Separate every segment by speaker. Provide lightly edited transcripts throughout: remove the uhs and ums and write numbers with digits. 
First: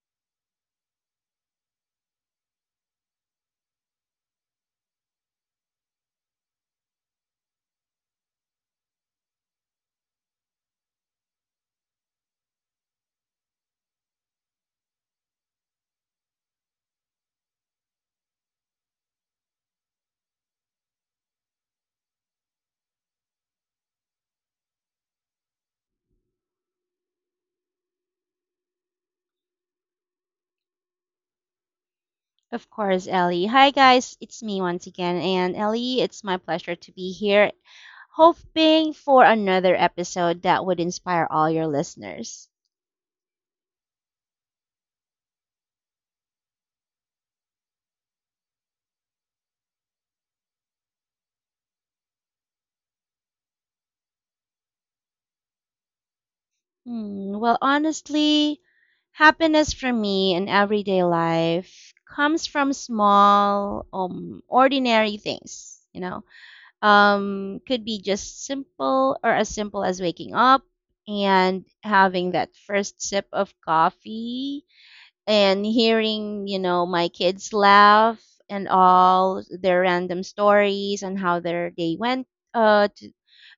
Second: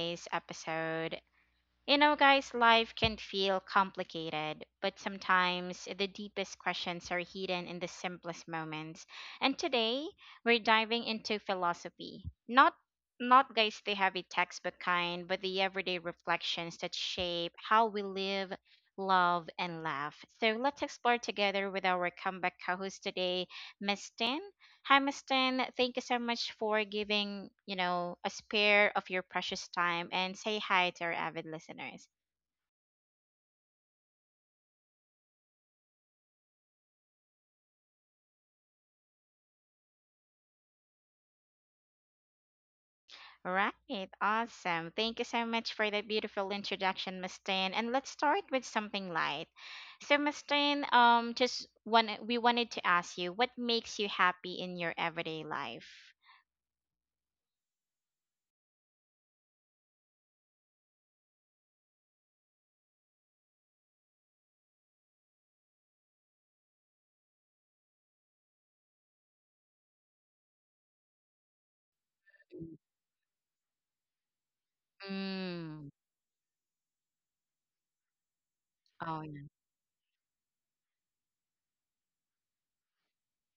Speaker 1: today's episode. You know, guys, life can feel complicated, but sometimes the deepest questions are hidden in the simplest moments. And today, we're diving into philosophy. Not not guys the heavy textbook kind, but the everyday reflections that shape how we live, love, and laugh. So let's explore together with our comeback co-host today, Miss Tin. Hi, Mustin. Thank you so much for giving, you know, a spare of your precious time and say hi to our avid listeners.
Speaker 2: Of course, Ellie. Hi, guys. It's me once again. And Ellie, it's my pleasure to be here, hoping for another episode that would inspire all your listeners.
Speaker 1: Right. Awesome. Thank you so much for that beautiful introduction, Mustin. And let's start with something light. So, Mustin, just one, we wanted to ask you, what makes you happy in your everyday life?
Speaker 2: Well, honestly, happiness for me in everyday life comes from small, ordinary things. Could be just simple or as simple as waking up and having that first sip of coffee and
Speaker 1: Mm.
Speaker 2: hearing my kids laugh and
Speaker 1: Oh,
Speaker 2: all
Speaker 1: yeah.
Speaker 2: their random stories and how their day went to,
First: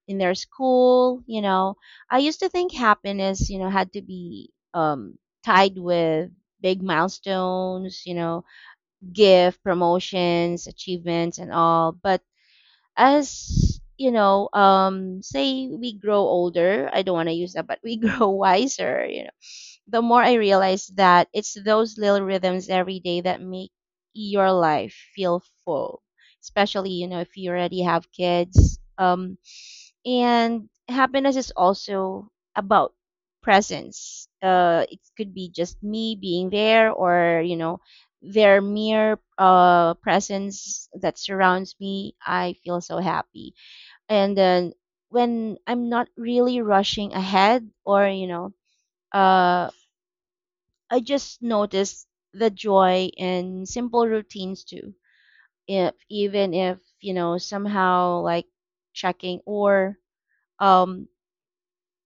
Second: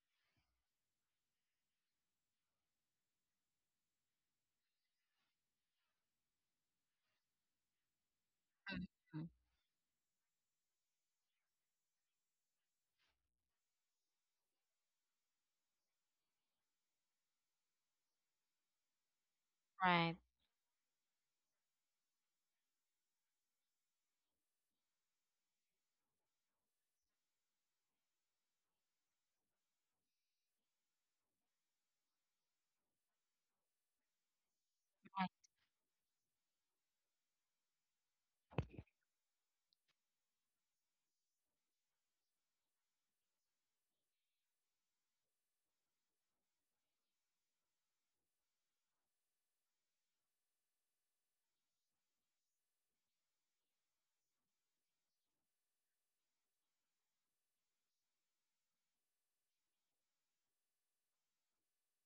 Speaker 2: in their school. I used to think happiness had to be tied with big milestones,
Speaker 1: Mhm.
Speaker 2: gift promotions achievements and all, but as you know, say, we grow older. I don't want to use that, but we grow wiser, the
Speaker 1: Right.
Speaker 2: more I realize that it's those little rhythms every day that make your life feel full, especially, if you already have kids. And happiness is also about presence. It
Speaker 1: Right.
Speaker 2: could be just me being there or, their mere presence that surrounds me. I feel so happy. And then, when I'm not really rushing ahead or, uh, I just noticed the joy in simple routines too. If even if, you know, somehow, like, checking or um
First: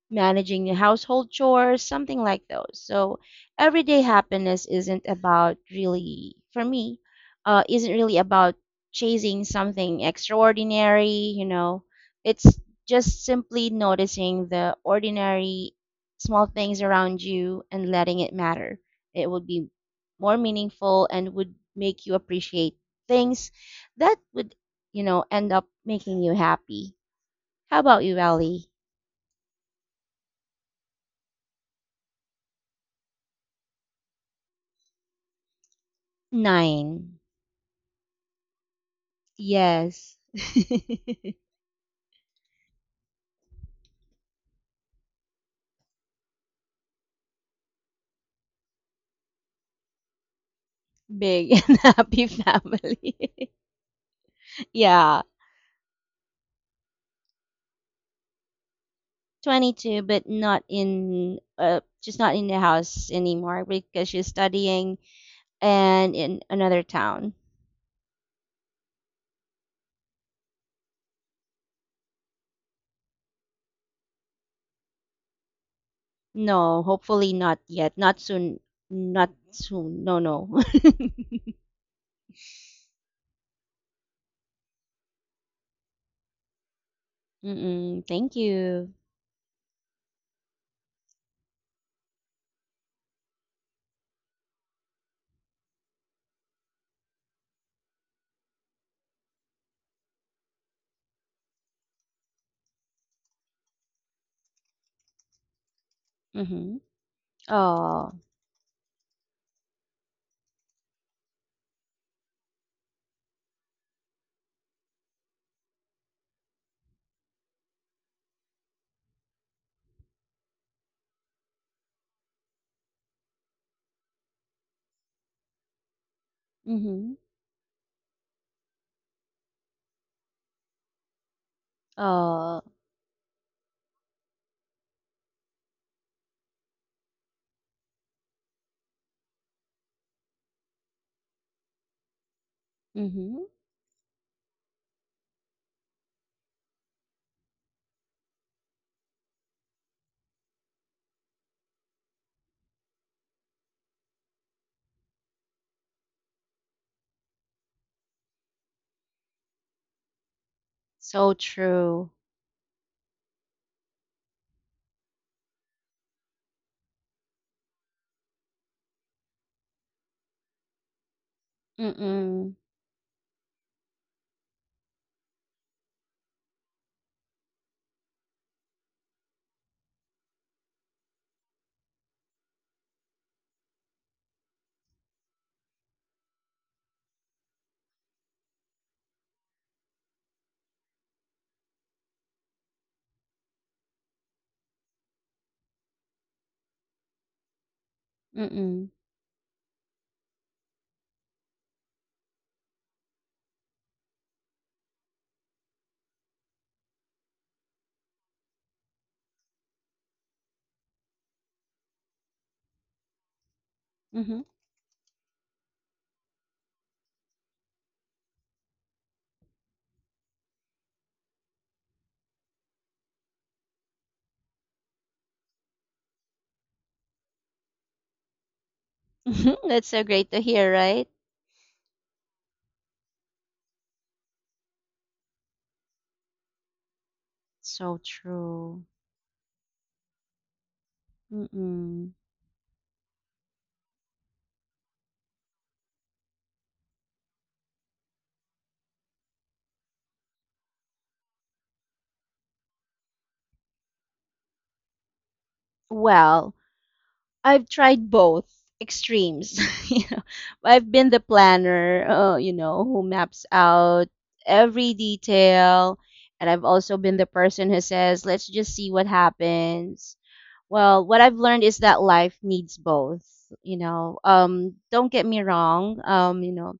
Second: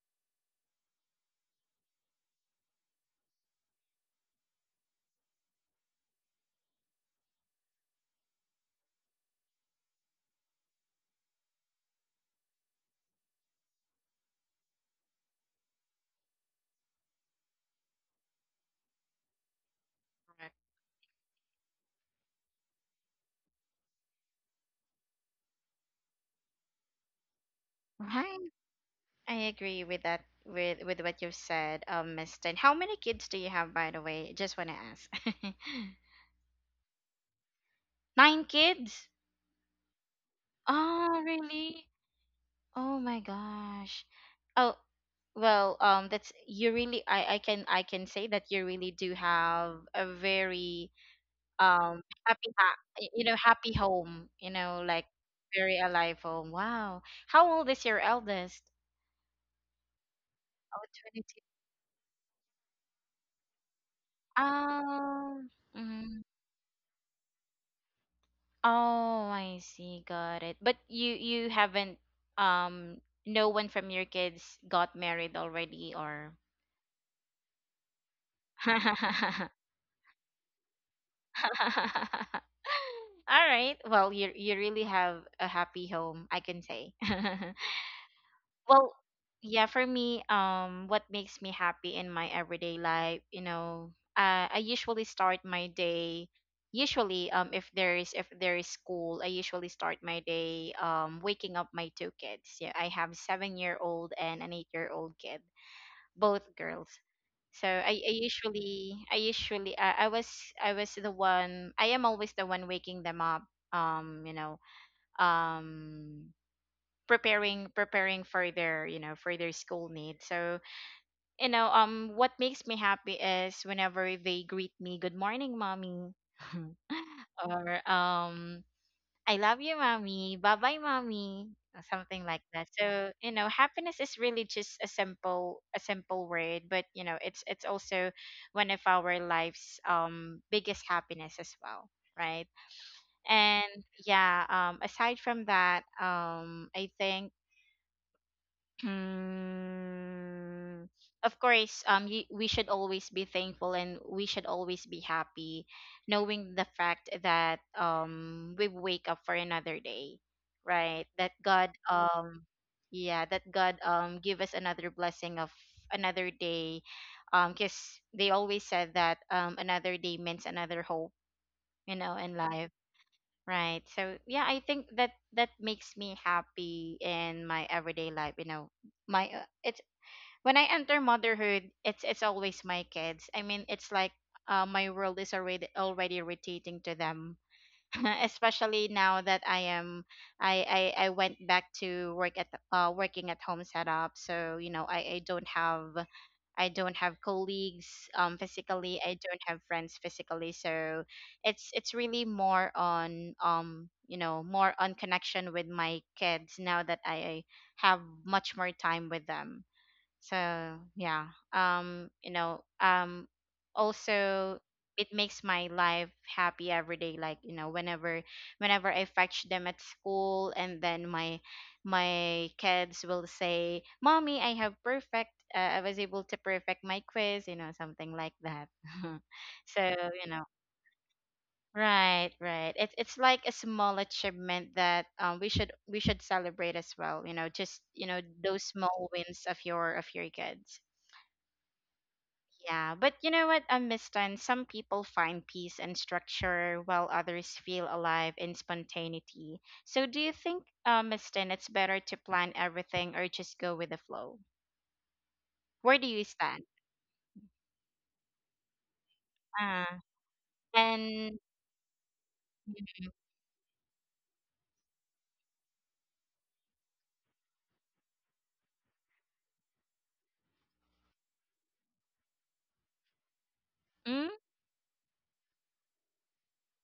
Speaker 2: managing your household chores, something like those. So everyday happiness isn't about really, for me, isn't really about chasing something extraordinary. It's just simply noticing the ordinary small things around you and letting it matter. It would be more
Speaker 1: Right.
Speaker 2: meaningful and would make you appreciate things that would end up making you happy. How about you,
Speaker 1: Right.
Speaker 2: Ellie?
Speaker 1: I agree with that with what you've said, Miss Tin. How many kids do you have, by the way? Just wanna ask.
Speaker 2: Nine.
Speaker 1: Nine kids?
Speaker 2: Yes.
Speaker 1: Oh, really? Oh my gosh. Oh, well, that's you really. I can say that you really do have a very
Speaker 2: Big and
Speaker 1: um
Speaker 2: happy
Speaker 1: happy ha
Speaker 2: family.
Speaker 1: happy home. You know, like
Speaker 2: Yeah.
Speaker 1: very alive home. Wow. How old is your eldest?
Speaker 2: 22, but not
Speaker 1: Oh,
Speaker 2: in, just not in the house anymore because she's
Speaker 1: 22.
Speaker 2: studying and
Speaker 1: Mm-hmm.
Speaker 2: in another town.
Speaker 1: Oh, I see. Got it. But you haven't, no one from your kids got married already or
Speaker 2: No, hopefully not yet. Not soon. Not soon. No, no.
Speaker 1: All right. Well, you really have a happy home, I can say.
Speaker 2: Mm-mm, thank
Speaker 1: Well,
Speaker 2: you.
Speaker 1: yeah, for me, what makes me happy in my everyday life, you know, I usually start my day. Usually, if there is school, I usually start my day waking up my two kids. Yeah, I have 7-year old and an 8-year old kid, both
Speaker 2: Mm-hmm.
Speaker 1: girls. So I
Speaker 2: Oh.
Speaker 1: usually I usually I was the one I am always the one waking them up. Um, you know, um preparing for their, you know, for their school needs. So, you know, what makes me happy is whenever they greet me, "Good morning, mommy,"
Speaker 2: Mm-hmm.
Speaker 1: or, "I love you, mommy. Bye bye, mommy," or something like
Speaker 2: Oh.
Speaker 1: that. So you know, happiness is really just a simple word, but you know, it's also one of our life's biggest happiness as well, right?
Speaker 2: Mm-hmm.
Speaker 1: And yeah, aside from that, I think, Mm, of course, we should always be thankful and we should always be happy, knowing the fact that we wake up for another day, right? That
Speaker 2: So
Speaker 1: God
Speaker 2: true.
Speaker 1: Yeah, that God give us another blessing of another day, because they always said that, another day means another hope, you know, in
Speaker 2: Mm-mm.
Speaker 1: life. Right. So yeah, I think that that makes me happy in my everyday life. You know, my it's when I enter motherhood, it's always my kids. I mean, it's like, my world is already already rotating to them. Especially now that I am, I went back to work at, working at home setup. So you know, I don't have colleagues
Speaker 2: Mm-mm.
Speaker 1: physically. I don't have friends physically. So it's really more on, you know, more on connection with my kids now that I have much more time with them. So yeah, also it makes my life happy every day. Like you know, whenever I fetch them at school, and then my kids will say, "Mommy, I have perfect. I was able to perfect my quiz." You know, something like that.
Speaker 2: Mm-hmm.
Speaker 1: So
Speaker 2: That's so
Speaker 1: you
Speaker 2: great to
Speaker 1: know.
Speaker 2: hear, right?
Speaker 1: Right, right. It's like a small achievement that we should celebrate as well. You know, just
Speaker 2: So
Speaker 1: you know, those
Speaker 2: true.
Speaker 1: small wins of your kids.
Speaker 2: Mm-mm.
Speaker 1: Yeah, but you know what, Miss Tan, some people find peace and structure while others feel alive in spontaneity. So do you think, Miss Tan, it's better to plan everything or just go with the flow? Where do you
Speaker 2: Well,
Speaker 1: stand?
Speaker 2: I've tried both extremes.
Speaker 1: Uh,
Speaker 2: you know, I've been the
Speaker 1: and
Speaker 2: planner,
Speaker 1: mm,
Speaker 2: who maps out every detail, and I've also been the person who says, "Let's just see what happens." Well, what I've learned is that life needs both.
Speaker 1: mm,
Speaker 2: Don't get me wrong. Um, you know,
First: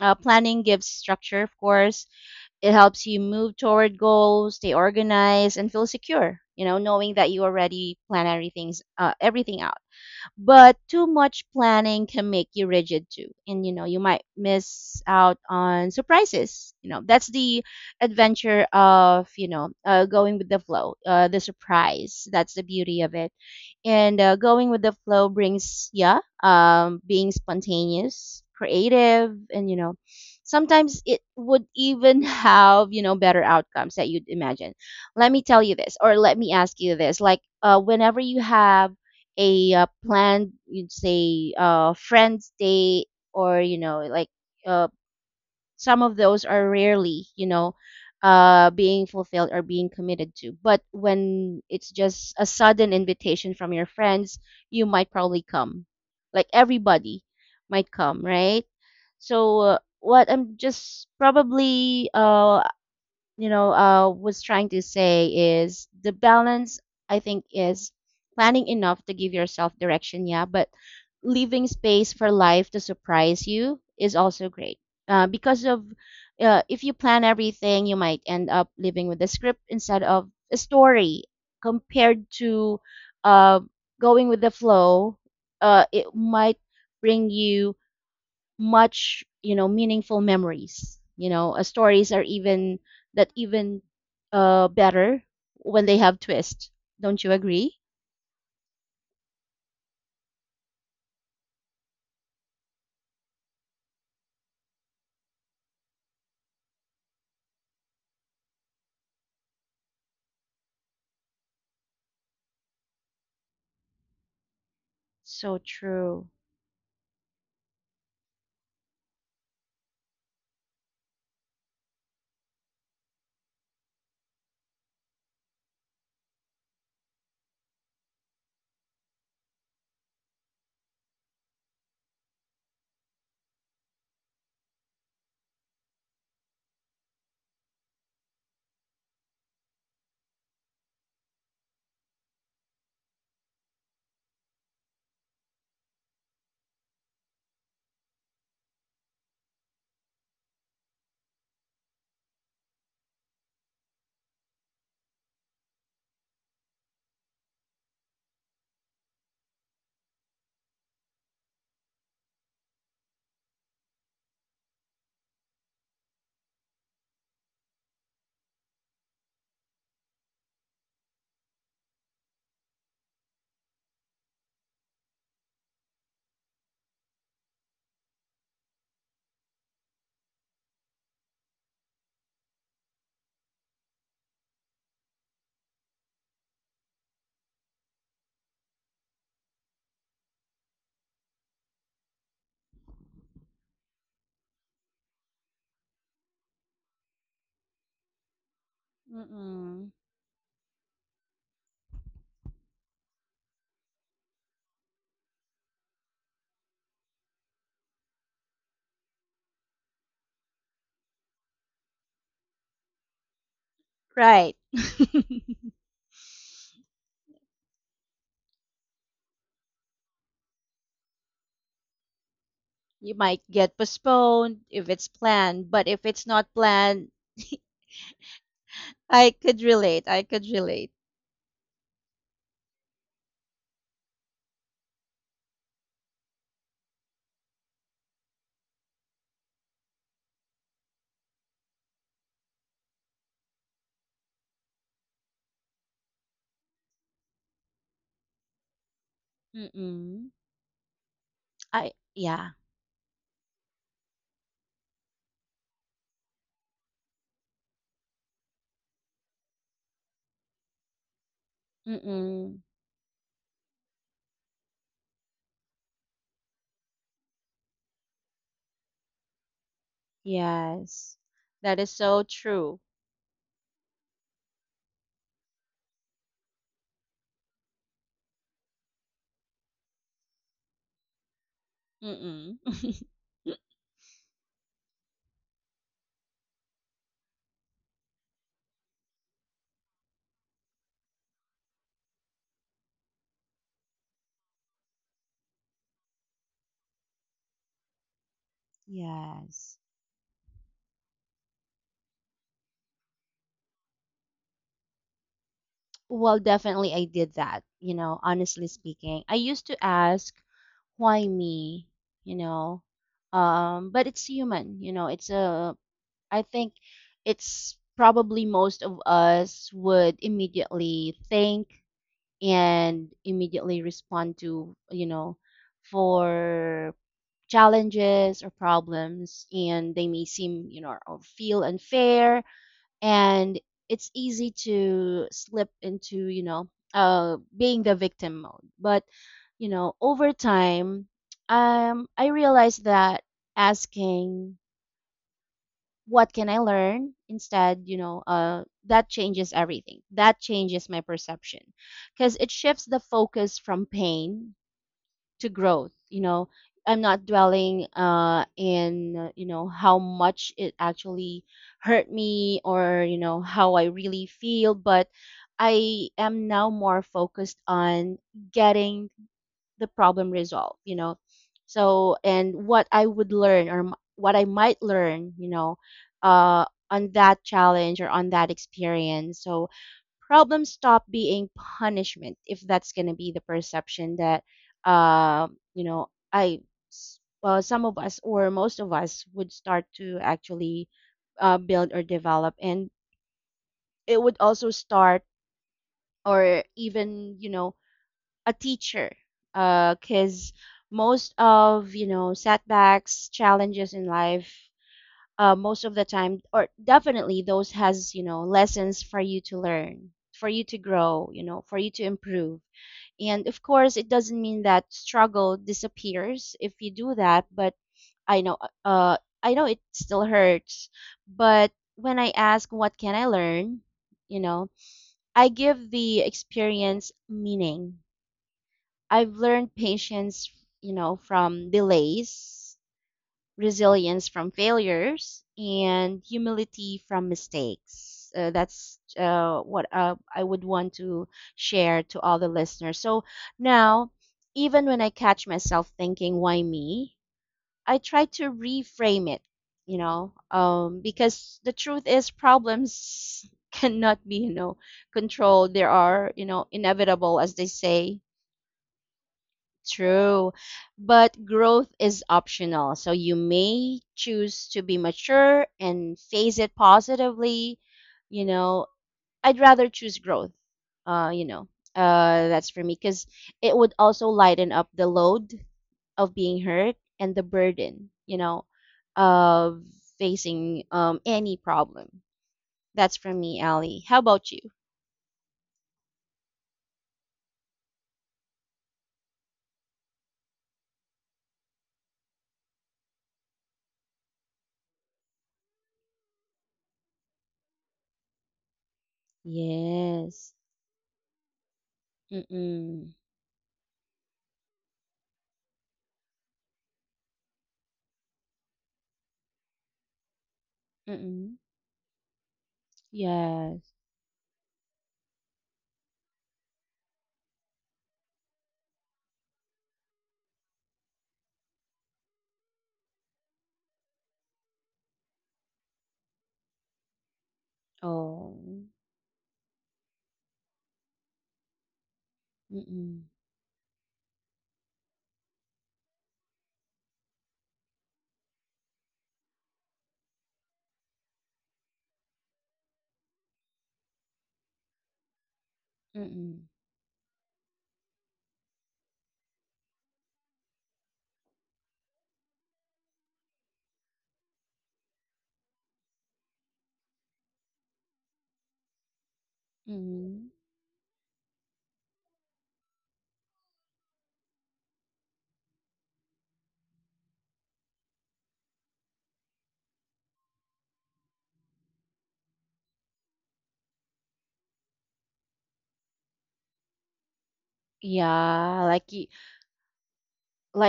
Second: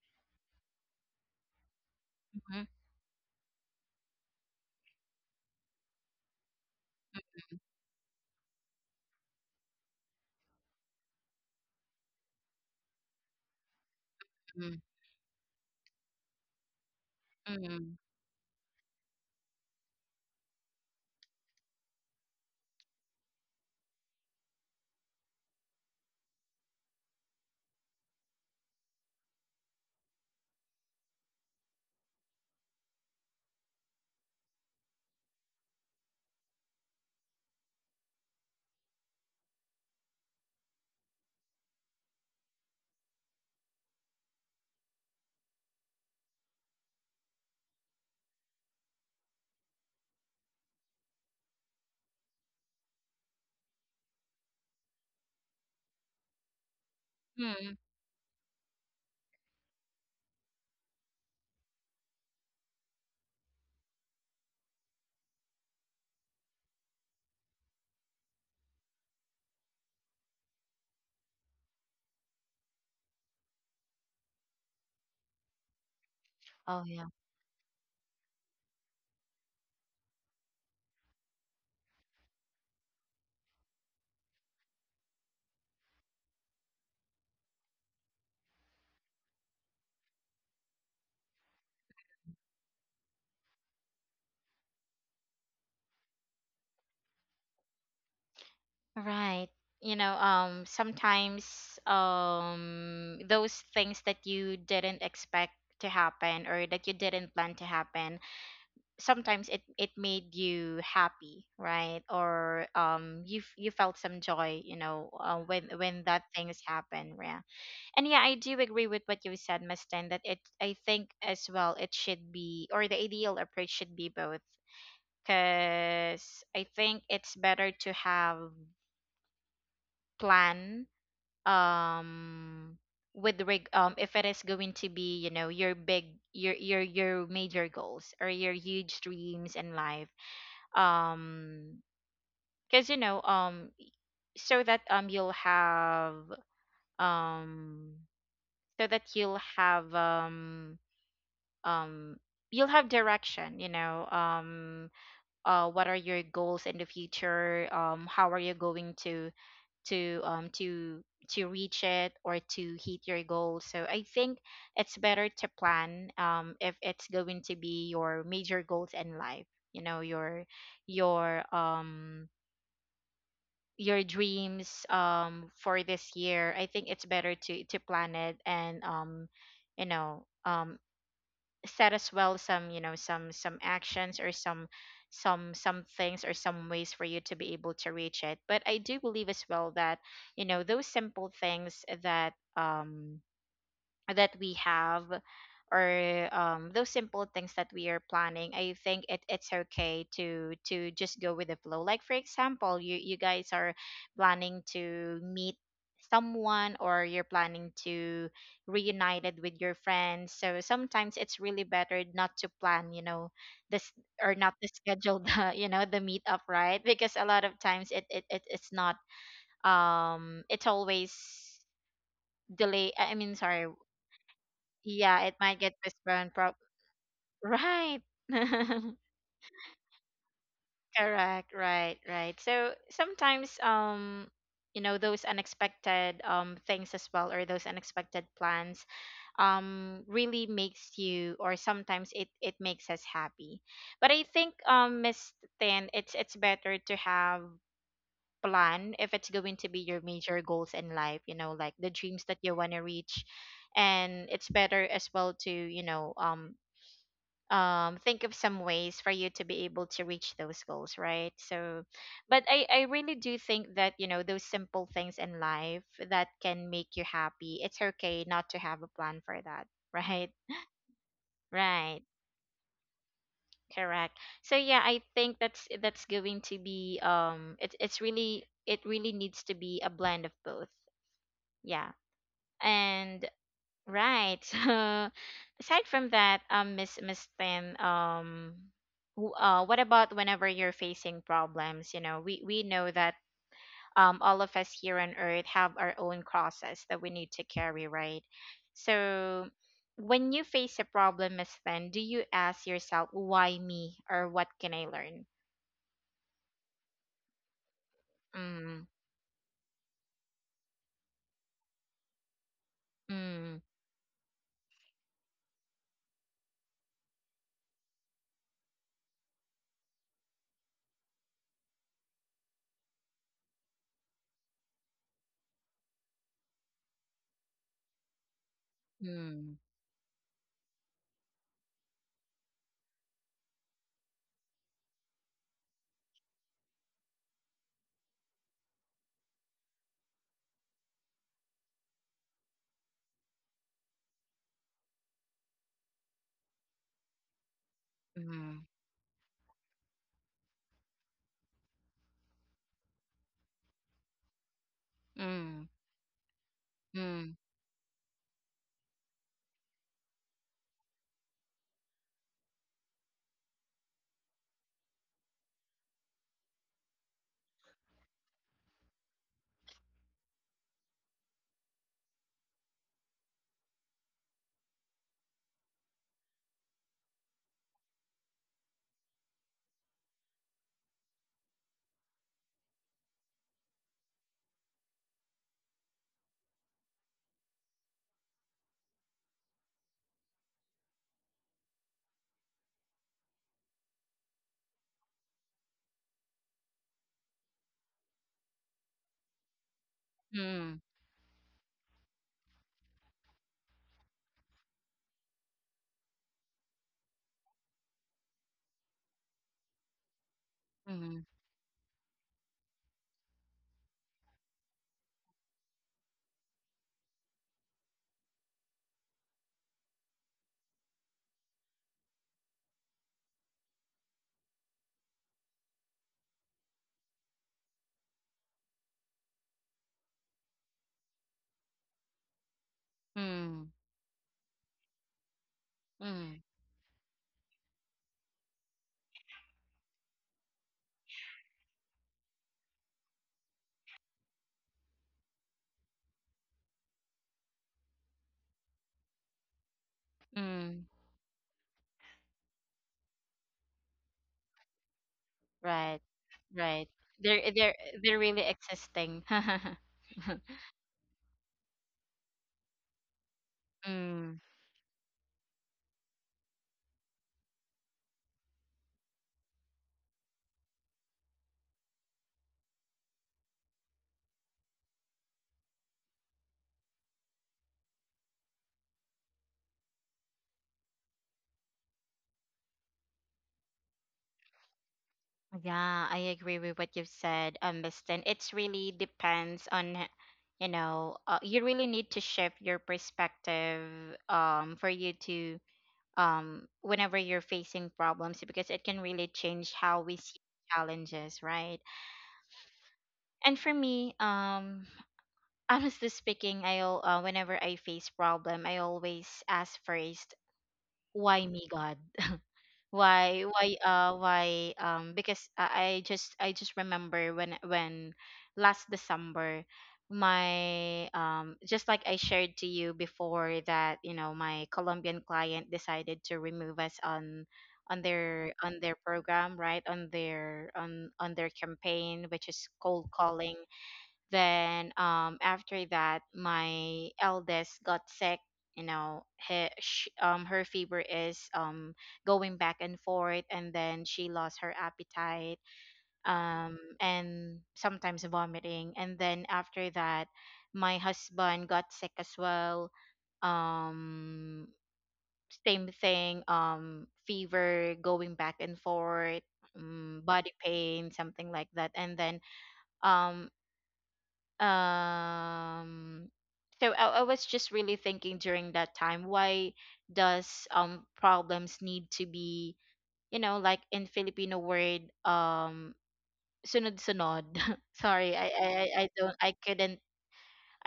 Speaker 2: uh, planning gives structure, of course.
Speaker 1: mm,
Speaker 2: It helps you move toward goals, stay organized, and feel secure. Knowing that you already plan everything out. But too much planning can make you rigid too, and you might miss out on surprises. That's the
Speaker 1: mm,
Speaker 2: adventure of, going with the flow, the surprise. That's the beauty of it. And going with the flow brings, yeah, being spontaneous, creative, and, sometimes it would even have, better outcomes that you'd imagine. Let me tell you this, or let me ask you this, like, whenever you have a, planned, you'd say, friends day, or, like, uh, some of those are rarely, being fulfilled or being committed to. But when it's just a sudden invitation from your friends, you might probably come, like everybody
Speaker 1: mm.
Speaker 2: might come, right? So what I'm just probably, was trying to say, is the balance, I think, is planning enough to give yourself direction, yeah, but leaving space for life to surprise you is also great. Because of if
Speaker 1: Oh
Speaker 2: you
Speaker 1: yeah.
Speaker 2: plan everything, you might end up living with a script instead of a story, compared to uh, going with the flow. It might bring you much, meaningful memories. Stories are even better when they have twist, don't you agree?
Speaker 1: Right. You know, sometimes, those things that you didn't expect to happen or that you didn't plan to happen, sometimes it it made you happy, right? Or you felt some joy, you know,
Speaker 2: So
Speaker 1: when when
Speaker 2: true.
Speaker 1: that things happen. Yeah. And yeah, I do agree with what you said, Mustin, that it, I think as well it should be, or the ideal approach should be both, because I think it's better to have plan, um with rig if it is going to be, you know, your big, your major goals or your huge dreams in life. Um because you know so that you'll have um so that you'll um have direction, you know. What are your goals in the future, how are you going to, reach it or to hit your goals? So I think it's better to plan, if it's going to be your major goals in life, you know, your um your dreams, for this year. I think it's better to plan it, and, you know um set as well some, you know, some actions or some things or some ways for you to be able to reach it. But I do believe as well that, you know, those simple things that, that we have, or, those simple things that we are planning, I think it, it's
Speaker 2: Mm-mm.
Speaker 1: okay to just go with the flow. Like for example, you guys are planning to meet someone, or you're planning to reunited with your friends. So sometimes it's really better not to plan, you know, this, or
Speaker 2: Right.
Speaker 1: not to schedule the you know the meetup, right? Because a lot of times it, it, it it's not, it's always delay,
Speaker 2: You
Speaker 1: I mean,
Speaker 2: might
Speaker 1: sorry.
Speaker 2: get postponed if it's
Speaker 1: Yeah, it might
Speaker 2: planned,
Speaker 1: get
Speaker 2: but if it's
Speaker 1: postponed.
Speaker 2: not
Speaker 1: Prob
Speaker 2: planned.
Speaker 1: Right.
Speaker 2: I could relate. I could relate.
Speaker 1: Correct. Right. Right. So sometimes, you know, those unexpected things as well, or those unexpected plans, really makes you, or sometimes it it makes us happy. But I think, Miss Tan, it's better to have plan if it's going to be your
Speaker 2: Mm-mm.
Speaker 1: major goals in life. You know, like
Speaker 2: I
Speaker 1: the dreams that
Speaker 2: Yeah.
Speaker 1: you want to reach. And it's better as well to, you know, think of some ways for you to be able to reach those goals, right? So, but
Speaker 2: Mm-mm.
Speaker 1: I really do think that, you know, those simple things in life that can make you happy, it's okay not to have a plan for that. Right.
Speaker 2: Yes. That is
Speaker 1: Right.
Speaker 2: so true.
Speaker 1: Correct. So yeah, I think that's going to be, it's really, it really needs to be a blend of both. Yeah.
Speaker 2: Mm. Mm.
Speaker 1: And right. So aside from that, Miss Tin, what about whenever you're facing problems? You know, we know that, all of us here on Earth have our own crosses that we need to carry, right? So
Speaker 2: Yes.
Speaker 1: when you face a problem, Miss Tin, do you ask yourself, "Why me?" or "What can I learn?"
Speaker 2: Well, definitely I did that, honestly
Speaker 1: Mm,
Speaker 2: speaking. I used to ask, why me? You know,
Speaker 1: mm,
Speaker 2: but it's human, it's a I think it's probably most of us would immediately think and immediately respond to, for challenges or problems,
Speaker 1: mm,
Speaker 2: and they may seem, or feel unfair. And it's easy to slip into, being the victim mode. But, over time, I realized that asking what can I learn instead,
Speaker 1: mm,
Speaker 2: that changes everything. That changes my perception, because it shifts the focus from pain to
Speaker 1: mm,
Speaker 2: growth. I'm not
Speaker 1: mm,
Speaker 2: dwelling in, how much it actually hurt me, or, how I really feel, but I am now more focused on getting the problem resolved. So, and what I would learn, or what I might learn, on that challenge or on that experience. So problems stop being punishment, if that's going to be the perception that, uh, you know i some of us or most of us would start to actually build or develop. And it would also start, or even, a teacher, because
Speaker 1: mm,
Speaker 2: most of, setbacks, challenges in life, most of the time, or definitely, those has, lessons for you to learn, for you to
Speaker 1: mm,
Speaker 2: grow, for you to improve. And of course it doesn't mean that struggle disappears if you do that, but i know I know it still hurts. But when I ask, what can I learn, you know I give the experience meaning. I've learned patience, from delays,
Speaker 1: mm, mm,
Speaker 2: resilience from failures, and
Speaker 1: mm.
Speaker 2: humility from mistakes. That's what I would want to share to all the listeners. So now, even when I catch myself thinking, why me? I try to reframe it,
Speaker 1: mm.
Speaker 2: because the truth is problems cannot be, controlled. They
Speaker 1: Right.
Speaker 2: are,
Speaker 1: Right.
Speaker 2: inevitable,
Speaker 1: They're
Speaker 2: as
Speaker 1: eh,
Speaker 2: they
Speaker 1: they're eh,
Speaker 2: say.
Speaker 1: they're really existing.
Speaker 2: True. But growth is optional. So you may
Speaker 1: Mm,
Speaker 2: choose to be mature and face it positively. You know, I'd rather choose growth. Uh, you know, that's for me, because it would also lighten up the load of being hurt and the burden, of facing, any problem. That's for me, Ali. How about you?
Speaker 1: yeah, I agree with what you've said, Miss Tin. It's really depends on, you know, you really need to shift your perspective, for you to, whenever you're facing problems, because it can really change how we see
Speaker 2: Yes.
Speaker 1: challenges, right?
Speaker 2: Mm-mm.
Speaker 1: And for me, honestly speaking, whenever I face problem, I always ask first, why
Speaker 2: Mm-mm.
Speaker 1: me, God?
Speaker 2: Yes.
Speaker 1: Why Because I just remember when last December my, just like I shared to you before that, you know, my Colombian client decided to remove us on,
Speaker 2: Oh.
Speaker 1: on their program, right, on their campaign, which is cold
Speaker 2: Mm-mm.
Speaker 1: calling. Then after that, my eldest got sick. You know, he, sh her fever is, going back and forth, and then she lost her appetite,
Speaker 2: Mm-mm.
Speaker 1: and sometimes vomiting. And then after that, my husband got sick as well. Um, same thing. Fever going back and forth,
Speaker 2: Mhm.
Speaker 1: body pain, something like that. And then um um so I was just really thinking during that time, why does problems need to be, you know, like in Filipino word, sunod-sunod. Sorry, I, I
Speaker 2: Yeah,
Speaker 1: I I don't,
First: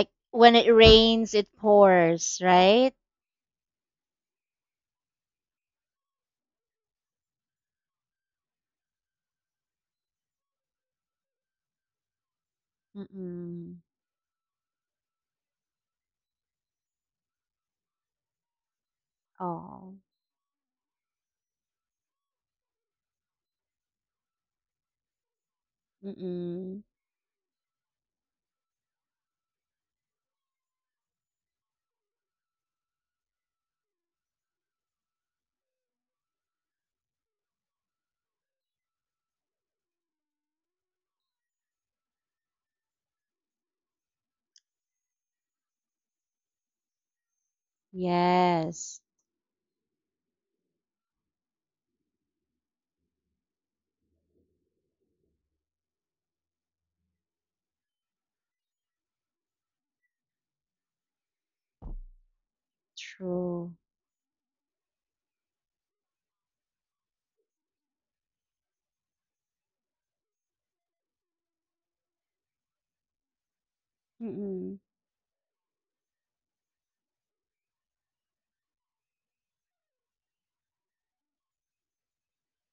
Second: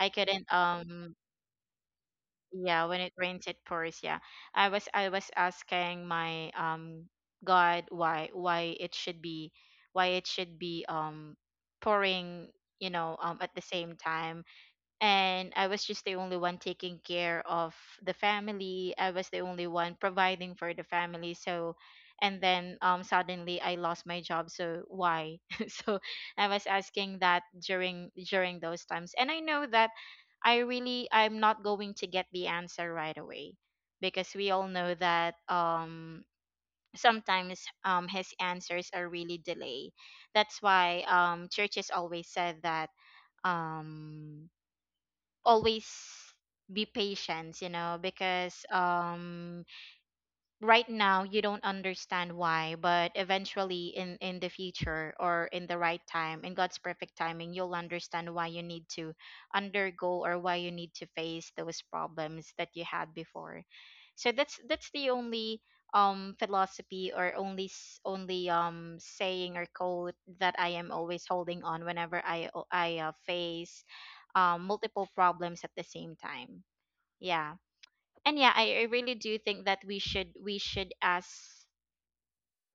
Speaker 1: I couldn't
Speaker 2: when it rains, it pours,
Speaker 1: yeah,
Speaker 2: right?
Speaker 1: when it rains it pours. Yeah, I was asking my, God, why, it should be, why it should be um pouring, you know, at the
Speaker 2: Mm-mm.
Speaker 1: same time, and I was just the only one taking care of the family. I was the only one
Speaker 2: Oh.
Speaker 1: providing for the family. So, and then suddenly I lost my job. So why? So I was
Speaker 2: Mm-mm.
Speaker 1: asking that during those times, and I know that I'm not going to get the answer right away because we all know that sometimes his answers are really delay. That's why churches always said that um always be patient, you know, because
Speaker 2: Yes.
Speaker 1: right now you don't understand why, but eventually in the future or in the right time in god's perfect timing, you'll understand why you need to undergo or why you need to face those problems that you had before.
Speaker 2: True.
Speaker 1: So that's the only philosophy or only saying or quote that I am always holding on whenever I face
Speaker 2: Mm-mm.
Speaker 1: multiple problems at the same time. Yeah. And yeah, I really do think that we should ask,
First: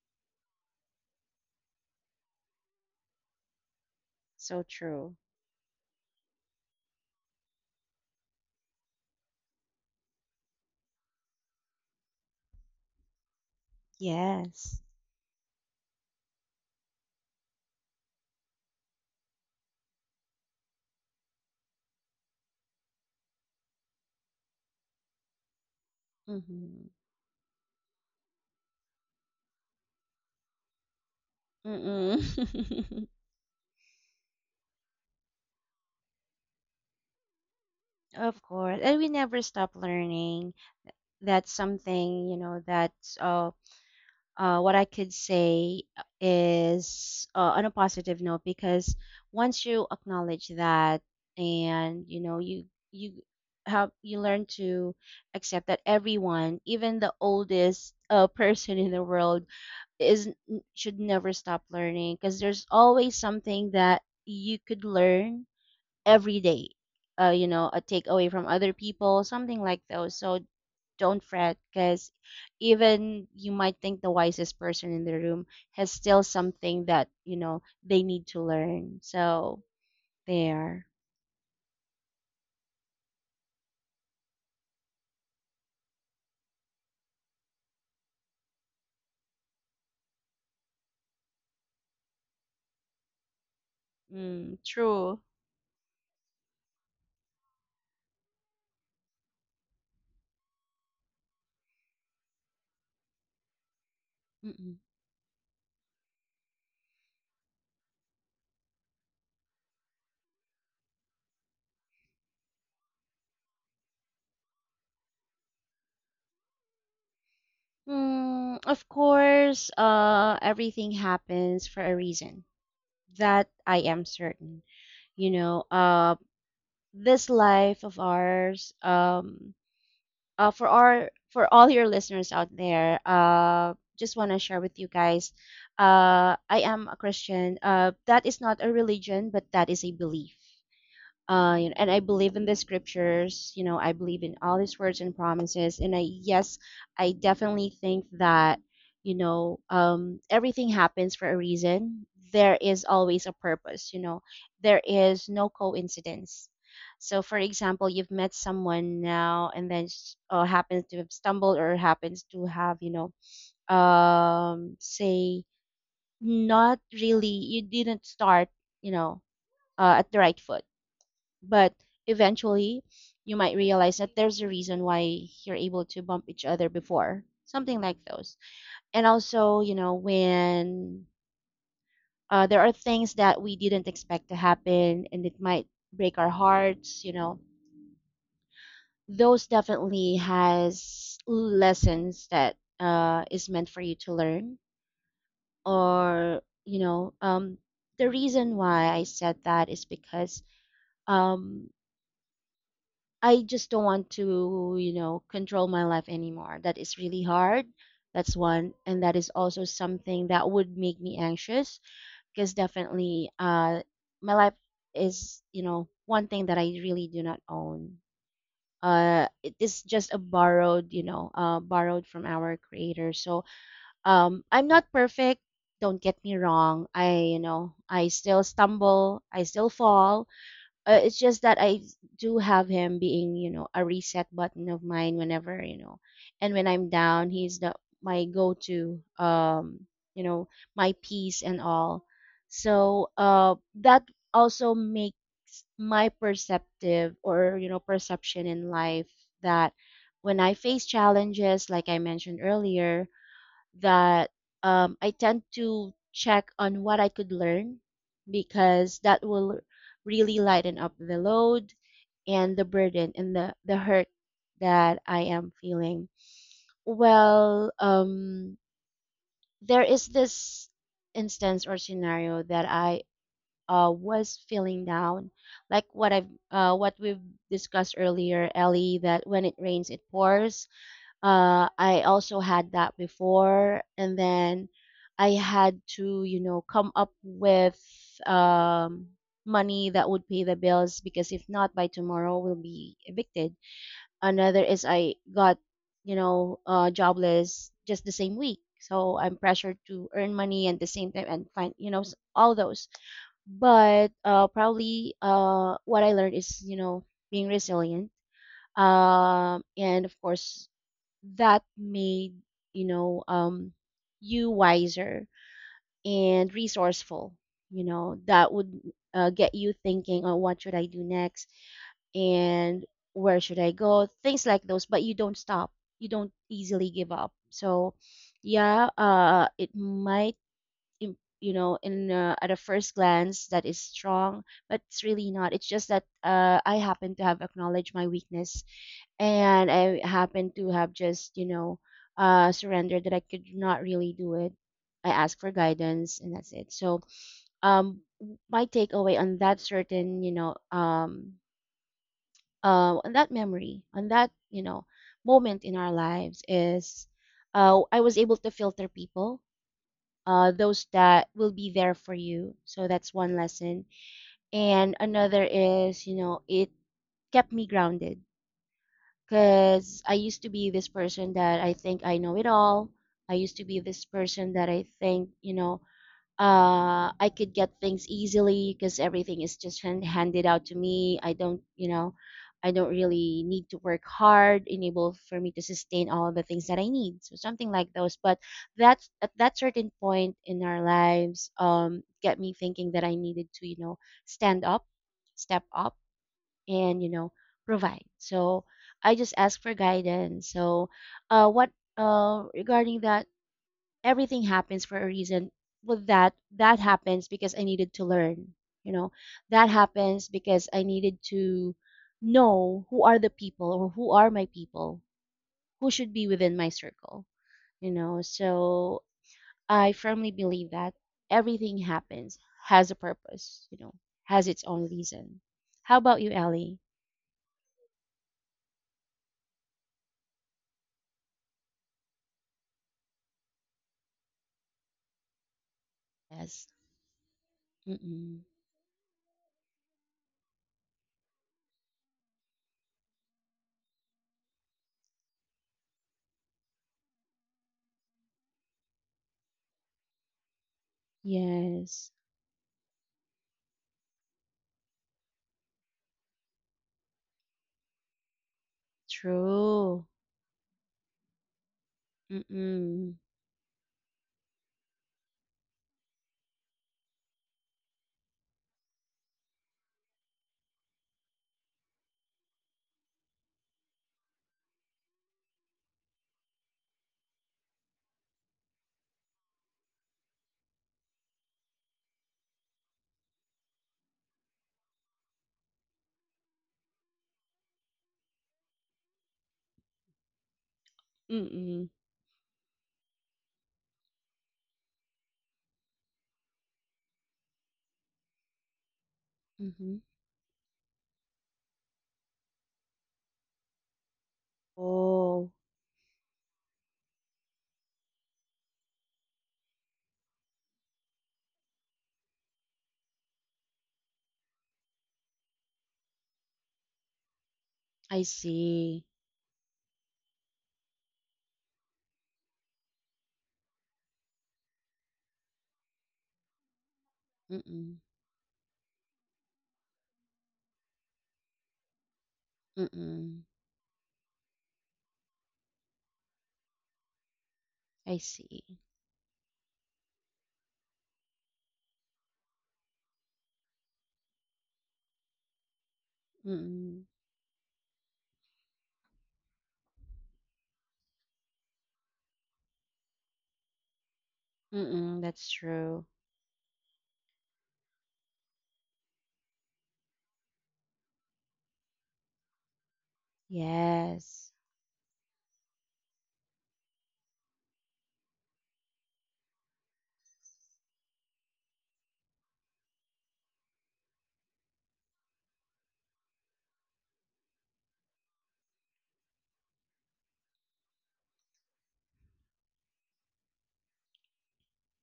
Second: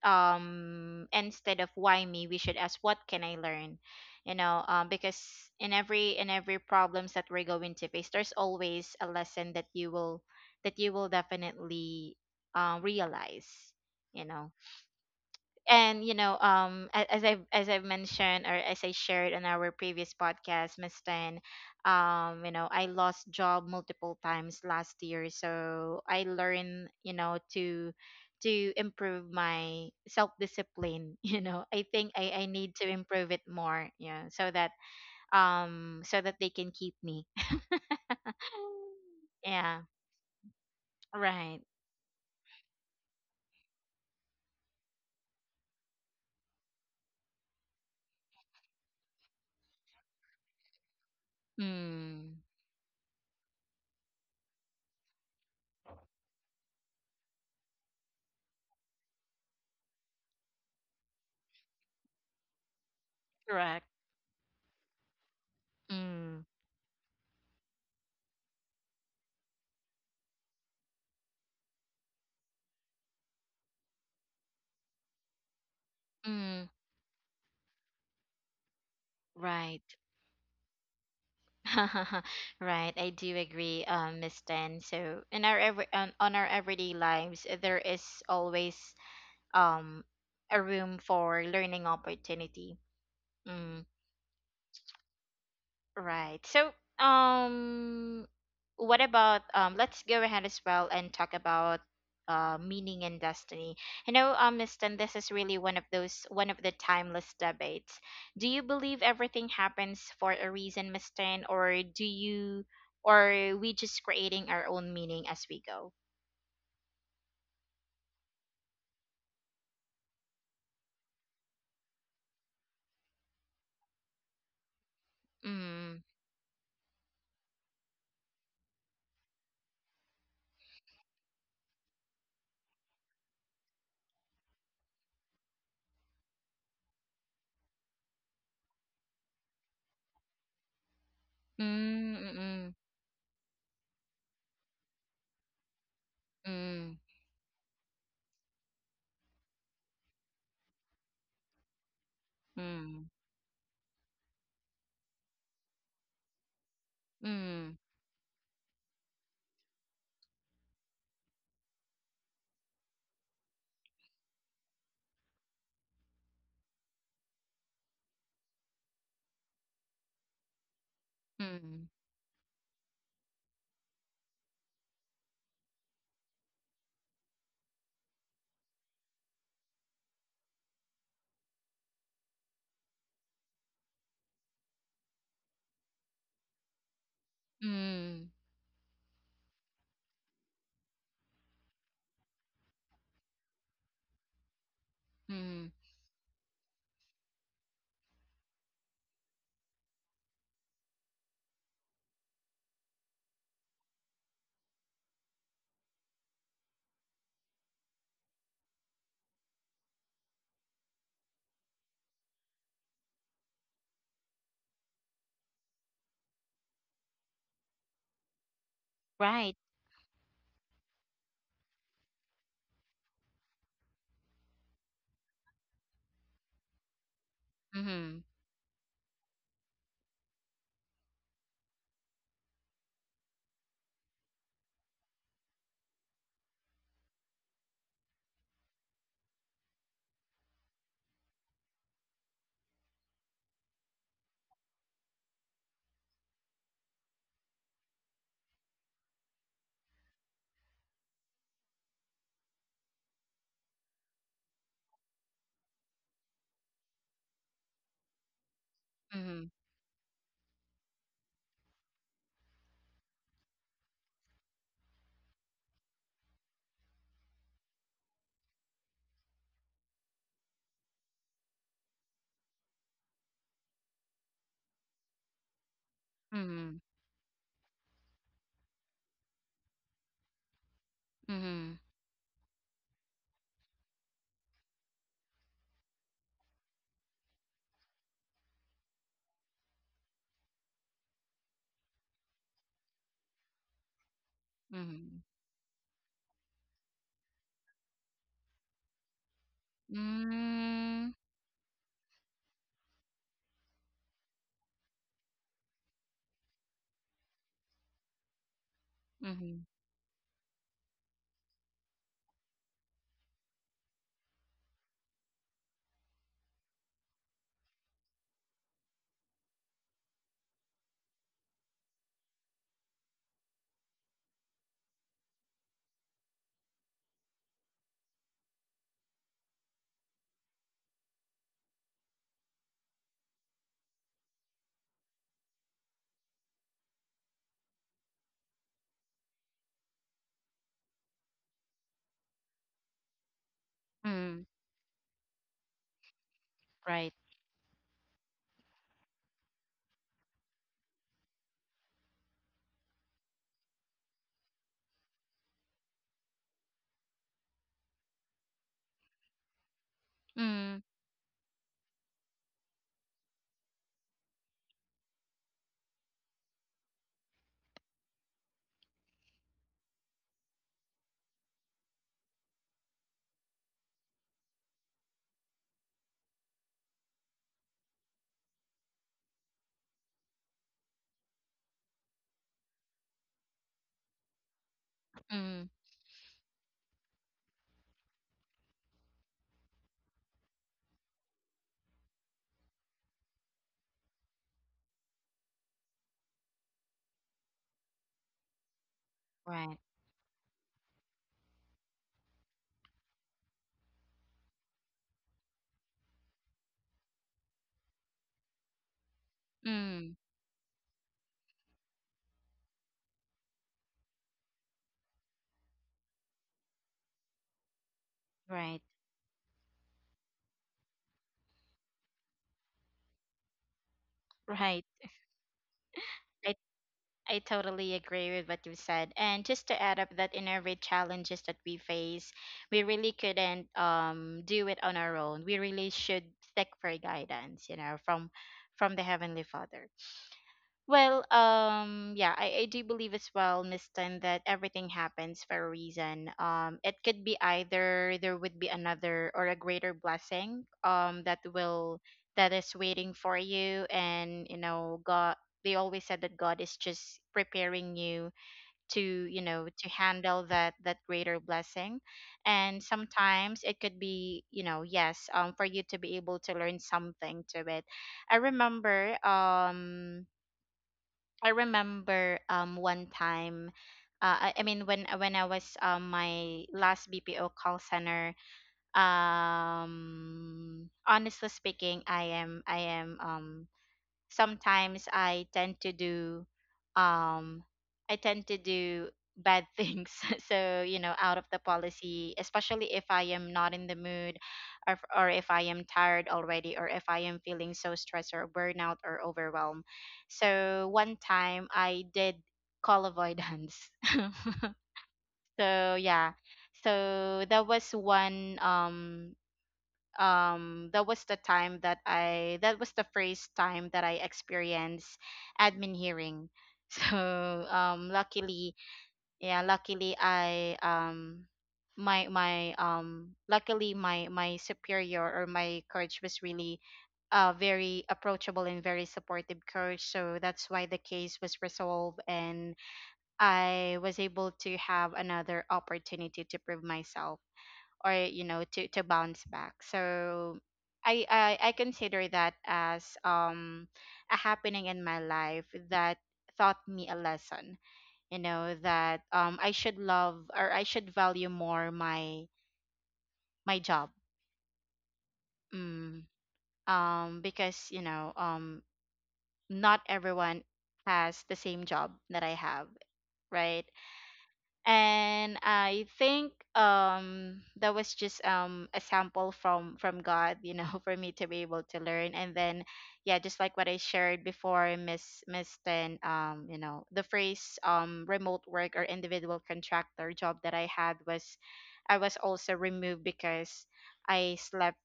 Speaker 1: instead of why me, we should ask what can I learn, you
Speaker 2: So
Speaker 1: know,
Speaker 2: true.
Speaker 1: because in every problems that we're going to face, there's always a lesson that you will definitely realize, you know.
Speaker 2: Yes.
Speaker 1: And you know, as I as I have mentioned or as I shared in our previous podcast, Miss Tan, you know, I lost job multiple times last year, so I
Speaker 2: Mm-hmm.
Speaker 1: learned, you know, to improve my self discipline. You know, I think
Speaker 2: Mm-mm.
Speaker 1: I need to improve it more, yeah, so that so that they can keep me.
Speaker 2: Of course. And we never stop
Speaker 1: Yeah.
Speaker 2: learning. That's
Speaker 1: Right.
Speaker 2: something, that's, what I could say, is, on a positive note, because once you acknowledge that, and
Speaker 1: Mm.
Speaker 2: you you learn to accept that everyone, even the oldest person in the world, should never stop learning, because there's always something
Speaker 1: Correct.
Speaker 2: that you could learn every
Speaker 1: Mm.
Speaker 2: day. A takeaway from other people, something like those. So don't fret, because even you might think the wisest person in the room has still
Speaker 1: Mm.
Speaker 2: something that, they need to learn. So
Speaker 1: Right.
Speaker 2: there.
Speaker 1: Right, I do agree, Miss Tan. So in our every on our everyday lives, there is always um a room for learning opportunity. Mm.
Speaker 2: Mm, true.
Speaker 1: Right. So, um, what about? Let's go ahead as well and talk about meaning and destiny. You know,
Speaker 2: Mm-mm.
Speaker 1: Miss Tan, this is really one of the timeless debates. Do you believe everything happens for a reason, Miss Tan, or or are we just creating our own meaning as we go?
Speaker 2: Mm, of course, everything happens for a reason. That I am certain. you know
Speaker 1: Mm.
Speaker 2: uh this life of ours, for all your listeners out there, just want to share with you guys, I am a Christian. That is not a religion, but that is a belief, and I believe in the
Speaker 1: Mm.
Speaker 2: scriptures. I believe in all these words and promises. And I, yes,
Speaker 1: Mm.
Speaker 2: I definitely think that, everything happens for a reason. There is
Speaker 1: Mm.
Speaker 2: always a purpose. There is no coincidence. So,
Speaker 1: Mm.
Speaker 2: for
Speaker 1: Mm.
Speaker 2: example, you've met someone now, and then happens to have stumbled, or happens to have, say, not really, you didn't start, you know, at the right foot,
Speaker 1: Mm.
Speaker 2: but
Speaker 1: Mm.
Speaker 2: eventually, you might realize that there's a reason why you're able to bump each other before, something like those. And also, when, there are things that we didn't expect to happen and it might break our hearts,
Speaker 1: Mm.
Speaker 2: those definitely has lessons that, is meant for you to learn.
Speaker 1: Mm.
Speaker 2: Or, the reason why I said that is because, um, I just don't want to, control my life anymore. That is really hard. That's one. And that is also something that would make me anxious, because definitely, my life is, one thing that I really do not own. It
Speaker 1: Right.
Speaker 2: is just a borrowed from our creator. So, I'm not perfect. Don't get me wrong. I
Speaker 1: Mm.
Speaker 2: still stumble. I still fall. It's just that I do have him being, you know, a reset button of mine whenever, you know, and when I'm down, he's the my go-to, you know, my peace and all. So, that also makes my perceptive or, you know, perception in life that when I face challenges, like I mentioned earlier, that I tend to check on what I could learn because that
Speaker 1: Mm.
Speaker 2: will really lighten up the load and the burden and the hurt that I am feeling. Well, there is this instance or scenario that I was feeling down, like
Speaker 1: Mm.
Speaker 2: what we've discussed earlier, Ellie, that when it rains, it pours.
Speaker 1: Mhm,
Speaker 2: I also had that before, and then I had to, you know, come up with um, money that would pay the bills because if not, by tomorrow we'll be evicted. Another is I
Speaker 1: mhm.
Speaker 2: got, you know, jobless just the same week, so I'm pressured to earn money and the same
Speaker 1: Mm,
Speaker 2: time and find, you know, all those. But probably what I learned is, you know, being resilient,
Speaker 1: mhm,
Speaker 2: and of course that made, you know, you wiser and resourceful, you know, that would get you thinking on what should I do next and where should I go, things like those. But you don't stop, you don't easily give up. So yeah, it might, you know, in at a first glance that is strong, but it's really not. It's just that I happen to have acknowledged my weakness, and I happen to have just, you know, surrendered that I could not really do
Speaker 1: mm,
Speaker 2: it. I asked for guidance, and that's it. So
Speaker 1: right.
Speaker 2: my takeaway on that certain, you know, on that memory, on that, you know, moment in our lives is, I was able to filter people,
Speaker 1: Mm,
Speaker 2: those that will be there for you. So that's one lesson. And another is, you know, it kept me grounded because I used to be this person that I think I know it all. I used to be this person that I think, you know, I could get things easily because everything is just handed out to me. I don't really need to work hard, enable for me to
Speaker 1: mm,
Speaker 2: sustain all the things that I need. So something like those. But that's at that certain point in our lives, get me thinking that I needed to, you know, stand up, step up, and, you know, provide. So I just asked for
Speaker 1: right.
Speaker 2: guidance. So, what regarding that, everything happens for a reason. Well, that happens because I needed to learn. You know, that
Speaker 1: Mm,
Speaker 2: happens because I needed to know who are the people or who are my people, who should be within my circle. You know,
Speaker 1: right.
Speaker 2: so I firmly believe that everything happens has a purpose. You know, has its
Speaker 1: Right.
Speaker 2: own reason. How about you,
Speaker 1: I
Speaker 2: Ellie?
Speaker 1: I totally agree with what you said. And just to add up that in every challenges that we face, we really couldn't do it on our own. We really should
Speaker 2: Yes.
Speaker 1: seek for guidance, you know,
Speaker 2: Mm-mm.
Speaker 1: from the Heavenly Father. Well, yeah, I do believe as well, Miss Tan, that everything happens for a reason. It could be either there would be another or a greater blessing,
Speaker 2: Yes.
Speaker 1: that is waiting for you, and you know, God. They always said that God is just preparing you to, you know, to
Speaker 2: True.
Speaker 1: handle that greater blessing, and
Speaker 2: Mm-mm.
Speaker 1: sometimes it could be, you know, yes, for you to be able to learn something to it. I remember, um I remember one time I mean when I was my last BPO call center. Honestly speaking, I am sometimes I tend to do um I tend to do bad things, so you know, out of the
Speaker 2: Mm-mm.
Speaker 1: policy, especially if I am not in the mood, or if I am tired already, or if I am feeling so stressed or burnout or overwhelmed.
Speaker 2: Mm-hmm.
Speaker 1: So one time I did call avoidance.
Speaker 2: Oh,
Speaker 1: So yeah, so that was one that was the time that I that was the first time that I experienced admin hearing. So
Speaker 2: I
Speaker 1: luckily,
Speaker 2: see.
Speaker 1: yeah, luckily I my my luckily my superior or my coach was really
Speaker 2: Mm-mm.
Speaker 1: very approachable and very supportive coach, so that's why the case was resolved, and
Speaker 2: Mm-mm.
Speaker 1: I was able to have another opportunity to prove myself or,
Speaker 2: I
Speaker 1: you know,
Speaker 2: see.
Speaker 1: to bounce back. So I I consider that as a happening in my life that taught
Speaker 2: Mm-mm.
Speaker 1: me a lesson, you know, that I should love or I should value more my my job.
Speaker 2: Mm-mm. That's true.
Speaker 1: Mm. Um, because you know, not everyone has the same job that I have, right?
Speaker 2: Yes.
Speaker 1: And I think that was just a sample from God, you know, for me to be able to learn. And then, yeah, just like what I shared before, Miss Ten, you know, the phrase remote work or individual contractor job that I had was, I was also removed because I slept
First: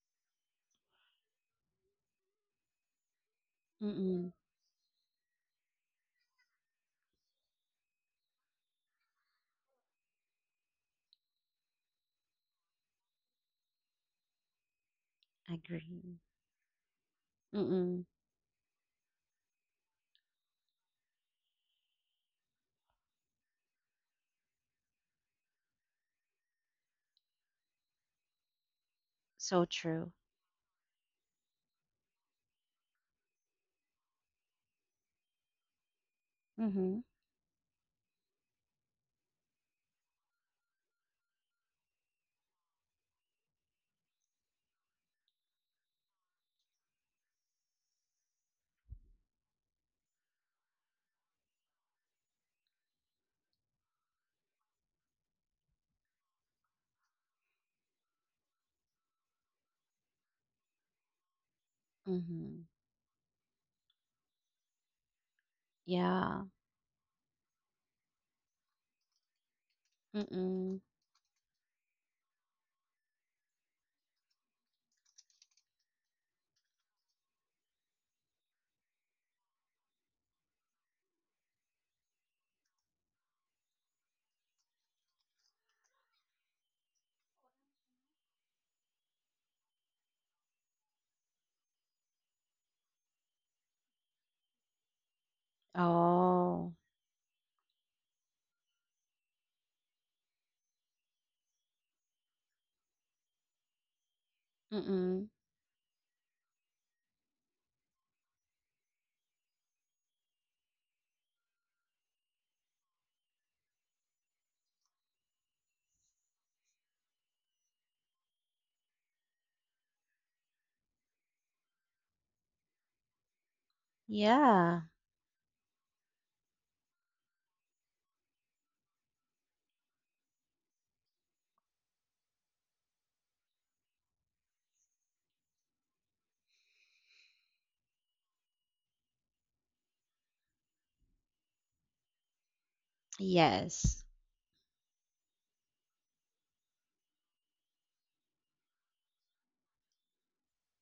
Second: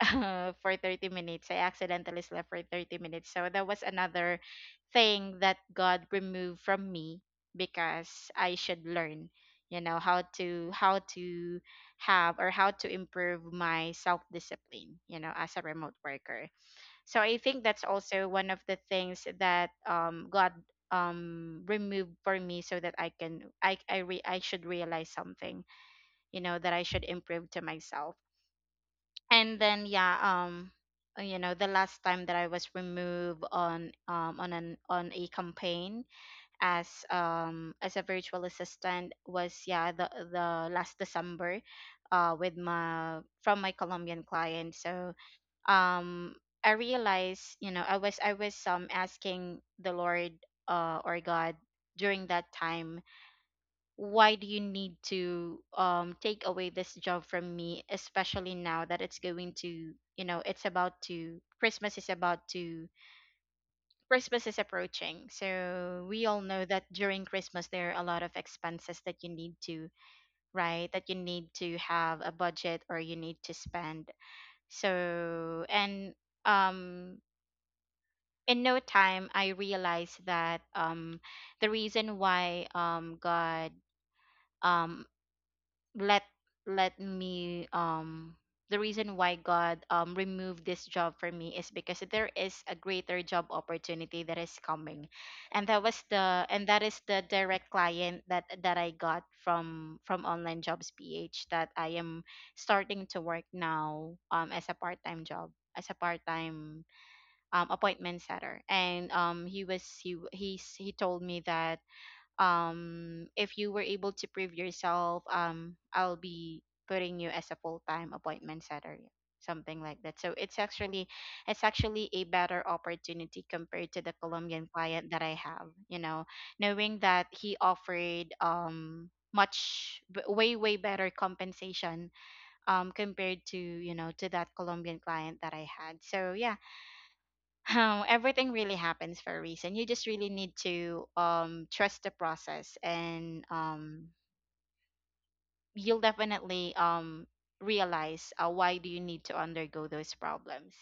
Speaker 1: for 30 minutes. I accidentally slept for 30 minutes. So that was
Speaker 2: Mm-mm.
Speaker 1: another thing that God removed from me because I should learn, you know, how to have or how to improve my self-discipline, you know, as a remote
Speaker 2: Agree.
Speaker 1: worker. So I think that's
Speaker 2: Mm-mm.
Speaker 1: also one of the things that God removed for me so that I I should realize something, you know, that I should improve to myself. And
Speaker 2: So
Speaker 1: then
Speaker 2: true.
Speaker 1: yeah you know, the last time that I was removed on an on a campaign
Speaker 2: Mm-hmm.
Speaker 1: as a virtual assistant was yeah the last december with my from my colombian client. So um I realized, you know, I was asking the lord or god during that time, why do you need to take away this job from me, especially now that it's going to you know, it's about to
Speaker 2: Mm-hmm.
Speaker 1: christmas is approaching. So we all
Speaker 2: Yeah.
Speaker 1: know that during christmas there are a lot of expenses that you need to,
Speaker 2: Mm-mm.
Speaker 1: right, that you need to have a budget or you need to spend. So and um in no time I realized that the reason why god um let let me the reason why God removed this job for me is because there is a greater job opportunity that is coming. And
Speaker 2: Oh.
Speaker 1: that is the direct client that I got from online jobs PH that I am starting to work now as a part-time
Speaker 2: Mm-mm.
Speaker 1: job, as a part-time appointment setter. And he was he w- he's he told me that if you were able to prove yourself, I'll be putting you as a full-time appointment setter, yeah, something like that. So it's actually a better opportunity compared to the colombian
Speaker 2: Yeah.
Speaker 1: client that I have, you know, knowing that he offered way way better compensation compared to, you know, to that colombian client that I had. So yeah, how everything really happens for a reason. You just really need to trust the process and
Speaker 2: Yes.
Speaker 1: you'll definitely realize why do you need to undergo those problems.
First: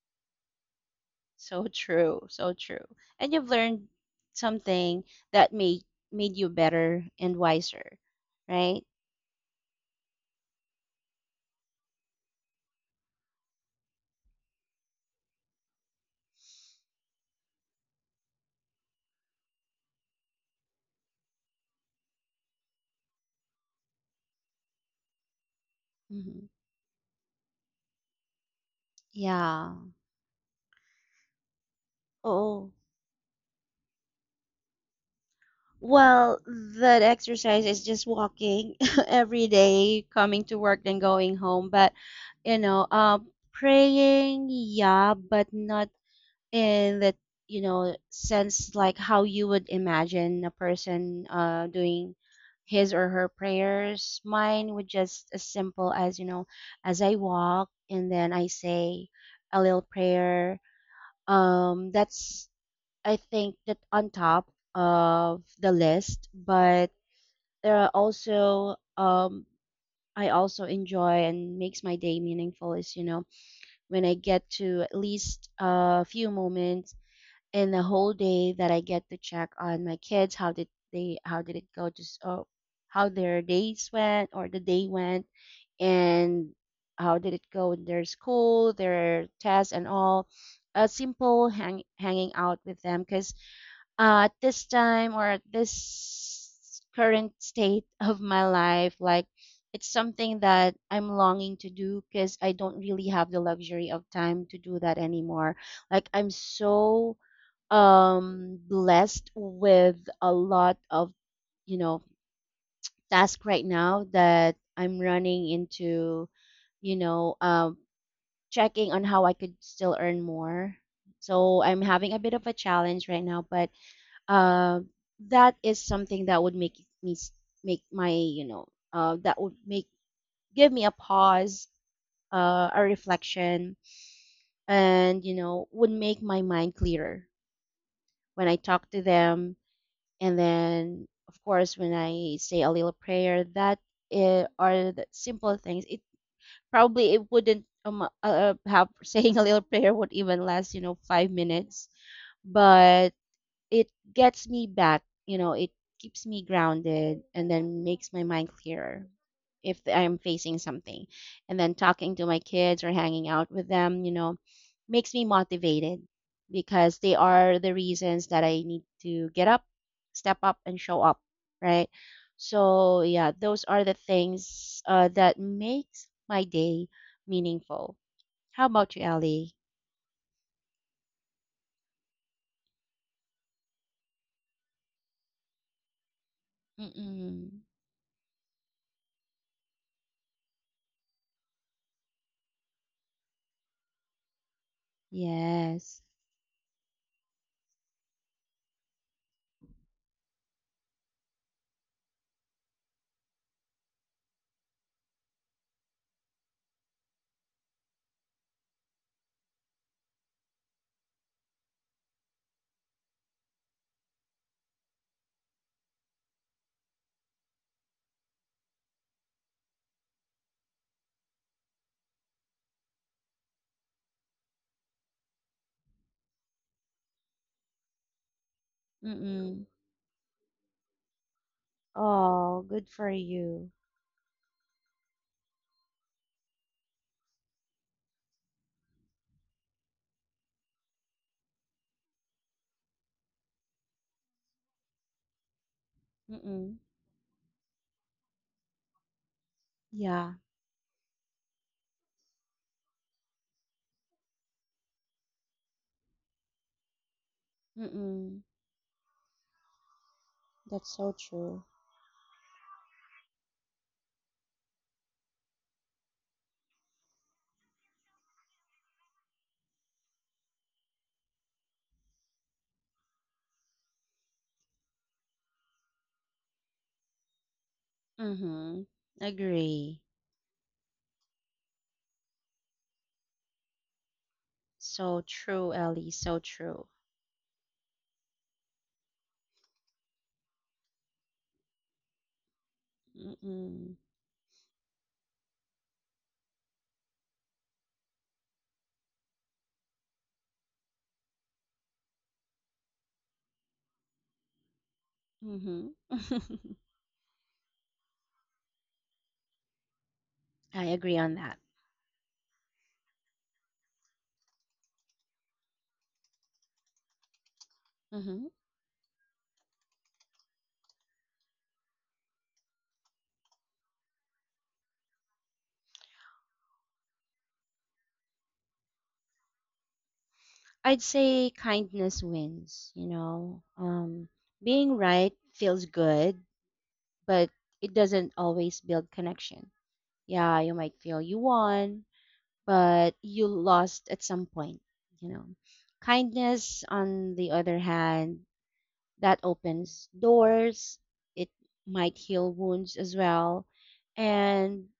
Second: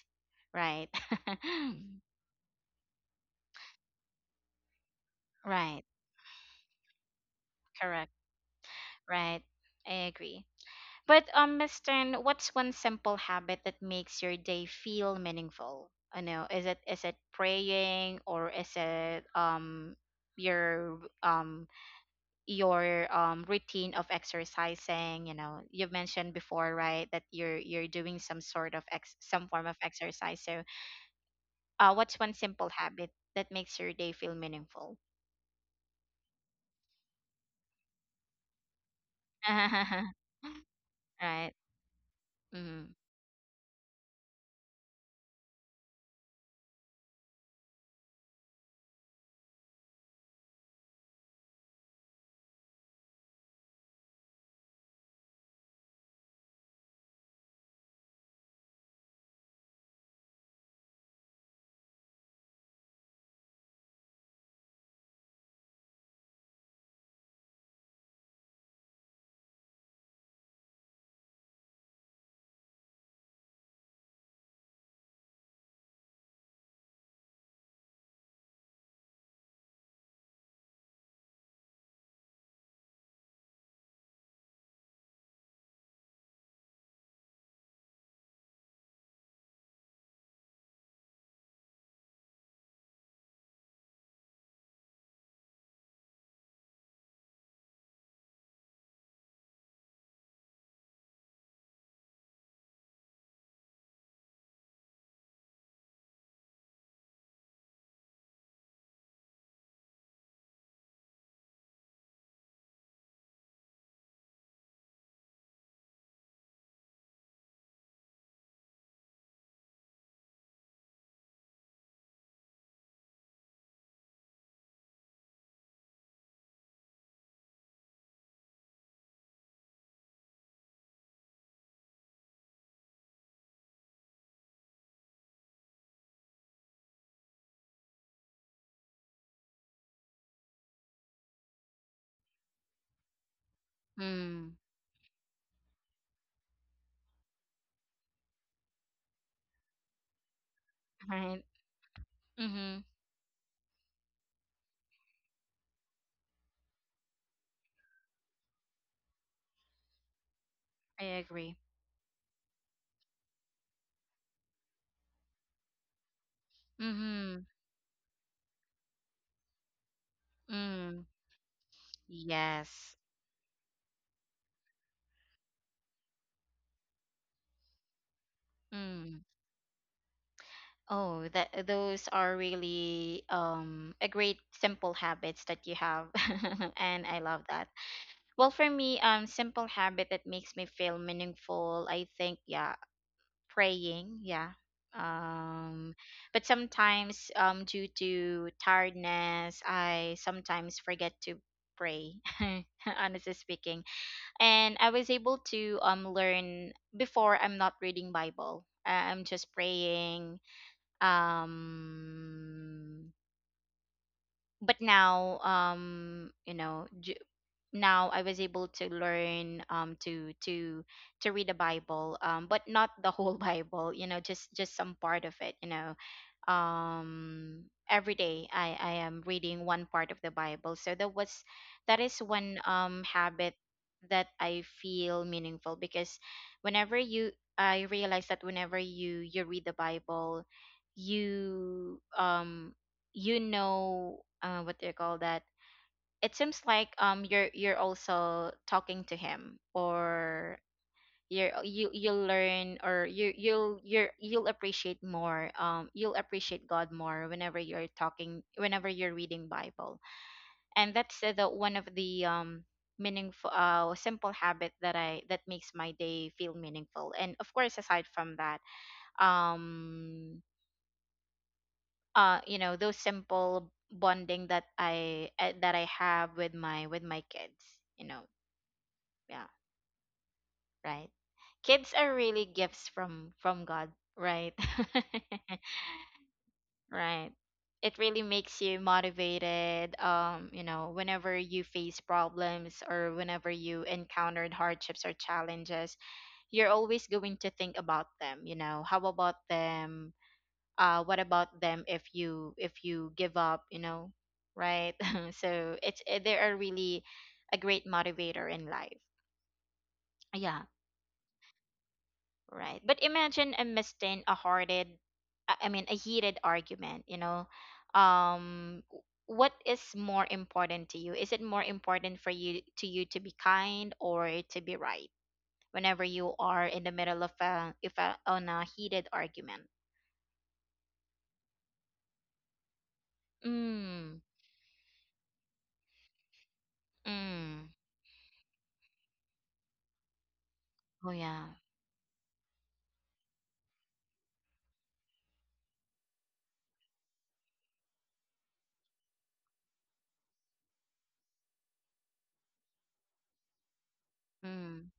Speaker 1: Right.
Speaker 2: So true. So true. And you've learned something that made
Speaker 1: Right.
Speaker 2: made you better and wiser,
Speaker 1: Correct.
Speaker 2: right?
Speaker 1: Right. I agree. But Miss Stern, what's one simple habit that makes your day feel meaningful? I know. Is it praying, or is it your um your routine of exercising? You know, you mentioned
Speaker 2: Mm-hmm.
Speaker 1: before, right, that you're doing some sort of some form of
Speaker 2: Yeah.
Speaker 1: exercise. So what's one simple
Speaker 2: Oh.
Speaker 1: habit that makes your day feel meaningful?
Speaker 2: Well, that exercise is just walking every day, coming to work, then going
Speaker 1: Right.
Speaker 2: home. But, you
Speaker 1: Mm-hmm.
Speaker 2: know, praying, yeah, but not in that, you know, sense like how you would imagine a person doing his or her prayers. Mine would just as simple as, you know, as I walk and then I say a little prayer. That's, I think, that on top of the list. But there are also, I also enjoy and makes my day meaningful is, you know, when I get to at least a few moments in the whole day that I get to check on my kids, how did it go, just oh, how their days went or the day went, and how did it go in their school, their tests and all. A simple hanging out with them because, at this time or at this current state of my life, like it's something that I'm longing to do because I don't really have the luxury of time to do that anymore. Like I'm so blessed with a lot of, you know, tasks right now that I'm running into, you know, checking on how I could still earn more. So I'm having a bit of a challenge right now, but uh, that is something that would me s- make my, you know, that would make give me a pause, a reflection, and, you know, would make my mind clearer when I talk to them. And then of course when I say a little prayer, that,
Speaker 1: Mm.
Speaker 2: are the simple things. It probably, it wouldn't, have saying a little prayer would even last, you know, five
Speaker 1: Right.
Speaker 2: minutes
Speaker 1: Mm-hmm.
Speaker 2: But it gets me back, you know, it keeps me grounded and then makes my mind clearer if I'm facing
Speaker 1: I
Speaker 2: something.
Speaker 1: agree.
Speaker 2: And then talking to my kids or hanging out with them, you know, makes me motivated because they
Speaker 1: Mm-hmm.
Speaker 2: are the reasons that I need to get up, step up, and show
Speaker 1: Mm.
Speaker 2: up, right?
Speaker 1: Yes.
Speaker 2: So, yeah, those are the things that makes my day meaningful. How about you,
Speaker 1: Mm.
Speaker 2: Ellie?
Speaker 1: Oh, that those are really a great simple habits that you have. And I love
Speaker 2: Mm-mm.
Speaker 1: that. Well, for me, simple habit that makes me feel meaningful. I think, yeah, praying, yeah. Um,
Speaker 2: Yes.
Speaker 1: but sometimes, due to tiredness, I sometimes forget to pray. Honestly speaking, and I was able to learn before. I'm not reading Bible. I'm just praying. Um, but now, you know. Now I was able to learn to read the Bible, um, but not the whole Bible, you know, just some part of it, you know, every day I am
Speaker 2: Mm-mm.
Speaker 1: reading one part of the Bible. So that was that is one
Speaker 2: Oh, good for
Speaker 1: habit
Speaker 2: you.
Speaker 1: that I feel meaningful, because whenever you I realize that whenever you read the Bible, you you know what do you call that, it seems
Speaker 2: Mm-mm.
Speaker 1: like you're also talking to him,
Speaker 2: Yeah.
Speaker 1: or you'll learn, or you'll you'll appreciate more, you'll appreciate God more whenever you're
Speaker 2: Mm-mm.
Speaker 1: talking, whenever you're reading Bible.
Speaker 2: That's
Speaker 1: And
Speaker 2: so
Speaker 1: that's the
Speaker 2: true.
Speaker 1: one of the meaningful simple habit that I that makes my day feel meaningful. And of course, aside from that, um you know, those simple bonding that I have with my kids, you know,
Speaker 2: Mm-hmm.
Speaker 1: yeah,
Speaker 2: Agree.
Speaker 1: right? Kids are really gifts from God, right?
Speaker 2: So true, Ellie. So true.
Speaker 1: Right. It really makes you motivated whenever you face problems or whenever you
Speaker 2: Mm-mm.
Speaker 1: encountered hardships or challenges, you're always going to think about them. How about them? What about them if you give up, you know? Right? so
Speaker 2: Mm-hmm.
Speaker 1: it's eh, they are really a great motivator in life. Yeah.
Speaker 2: I agree on that.
Speaker 1: Right. But imagine a missed a hearted I mean a heated argument.
Speaker 2: Mm-hmm.
Speaker 1: What is more important to you? Is it more important for you to be kind or to be right whenever you are in the middle of a if a on a heated argument?
Speaker 2: I'd say kindness wins, you know.
Speaker 1: Mm.
Speaker 2: Being right feels good, but
Speaker 1: Mm.
Speaker 2: it doesn't always build connection. Yeah, you might
Speaker 1: Oh
Speaker 2: feel you
Speaker 1: yeah.
Speaker 2: won, but you lost at some point, you know. Kindness, on the other hand, that opens doors, it might heal wounds as well, and
Speaker 1: Mm.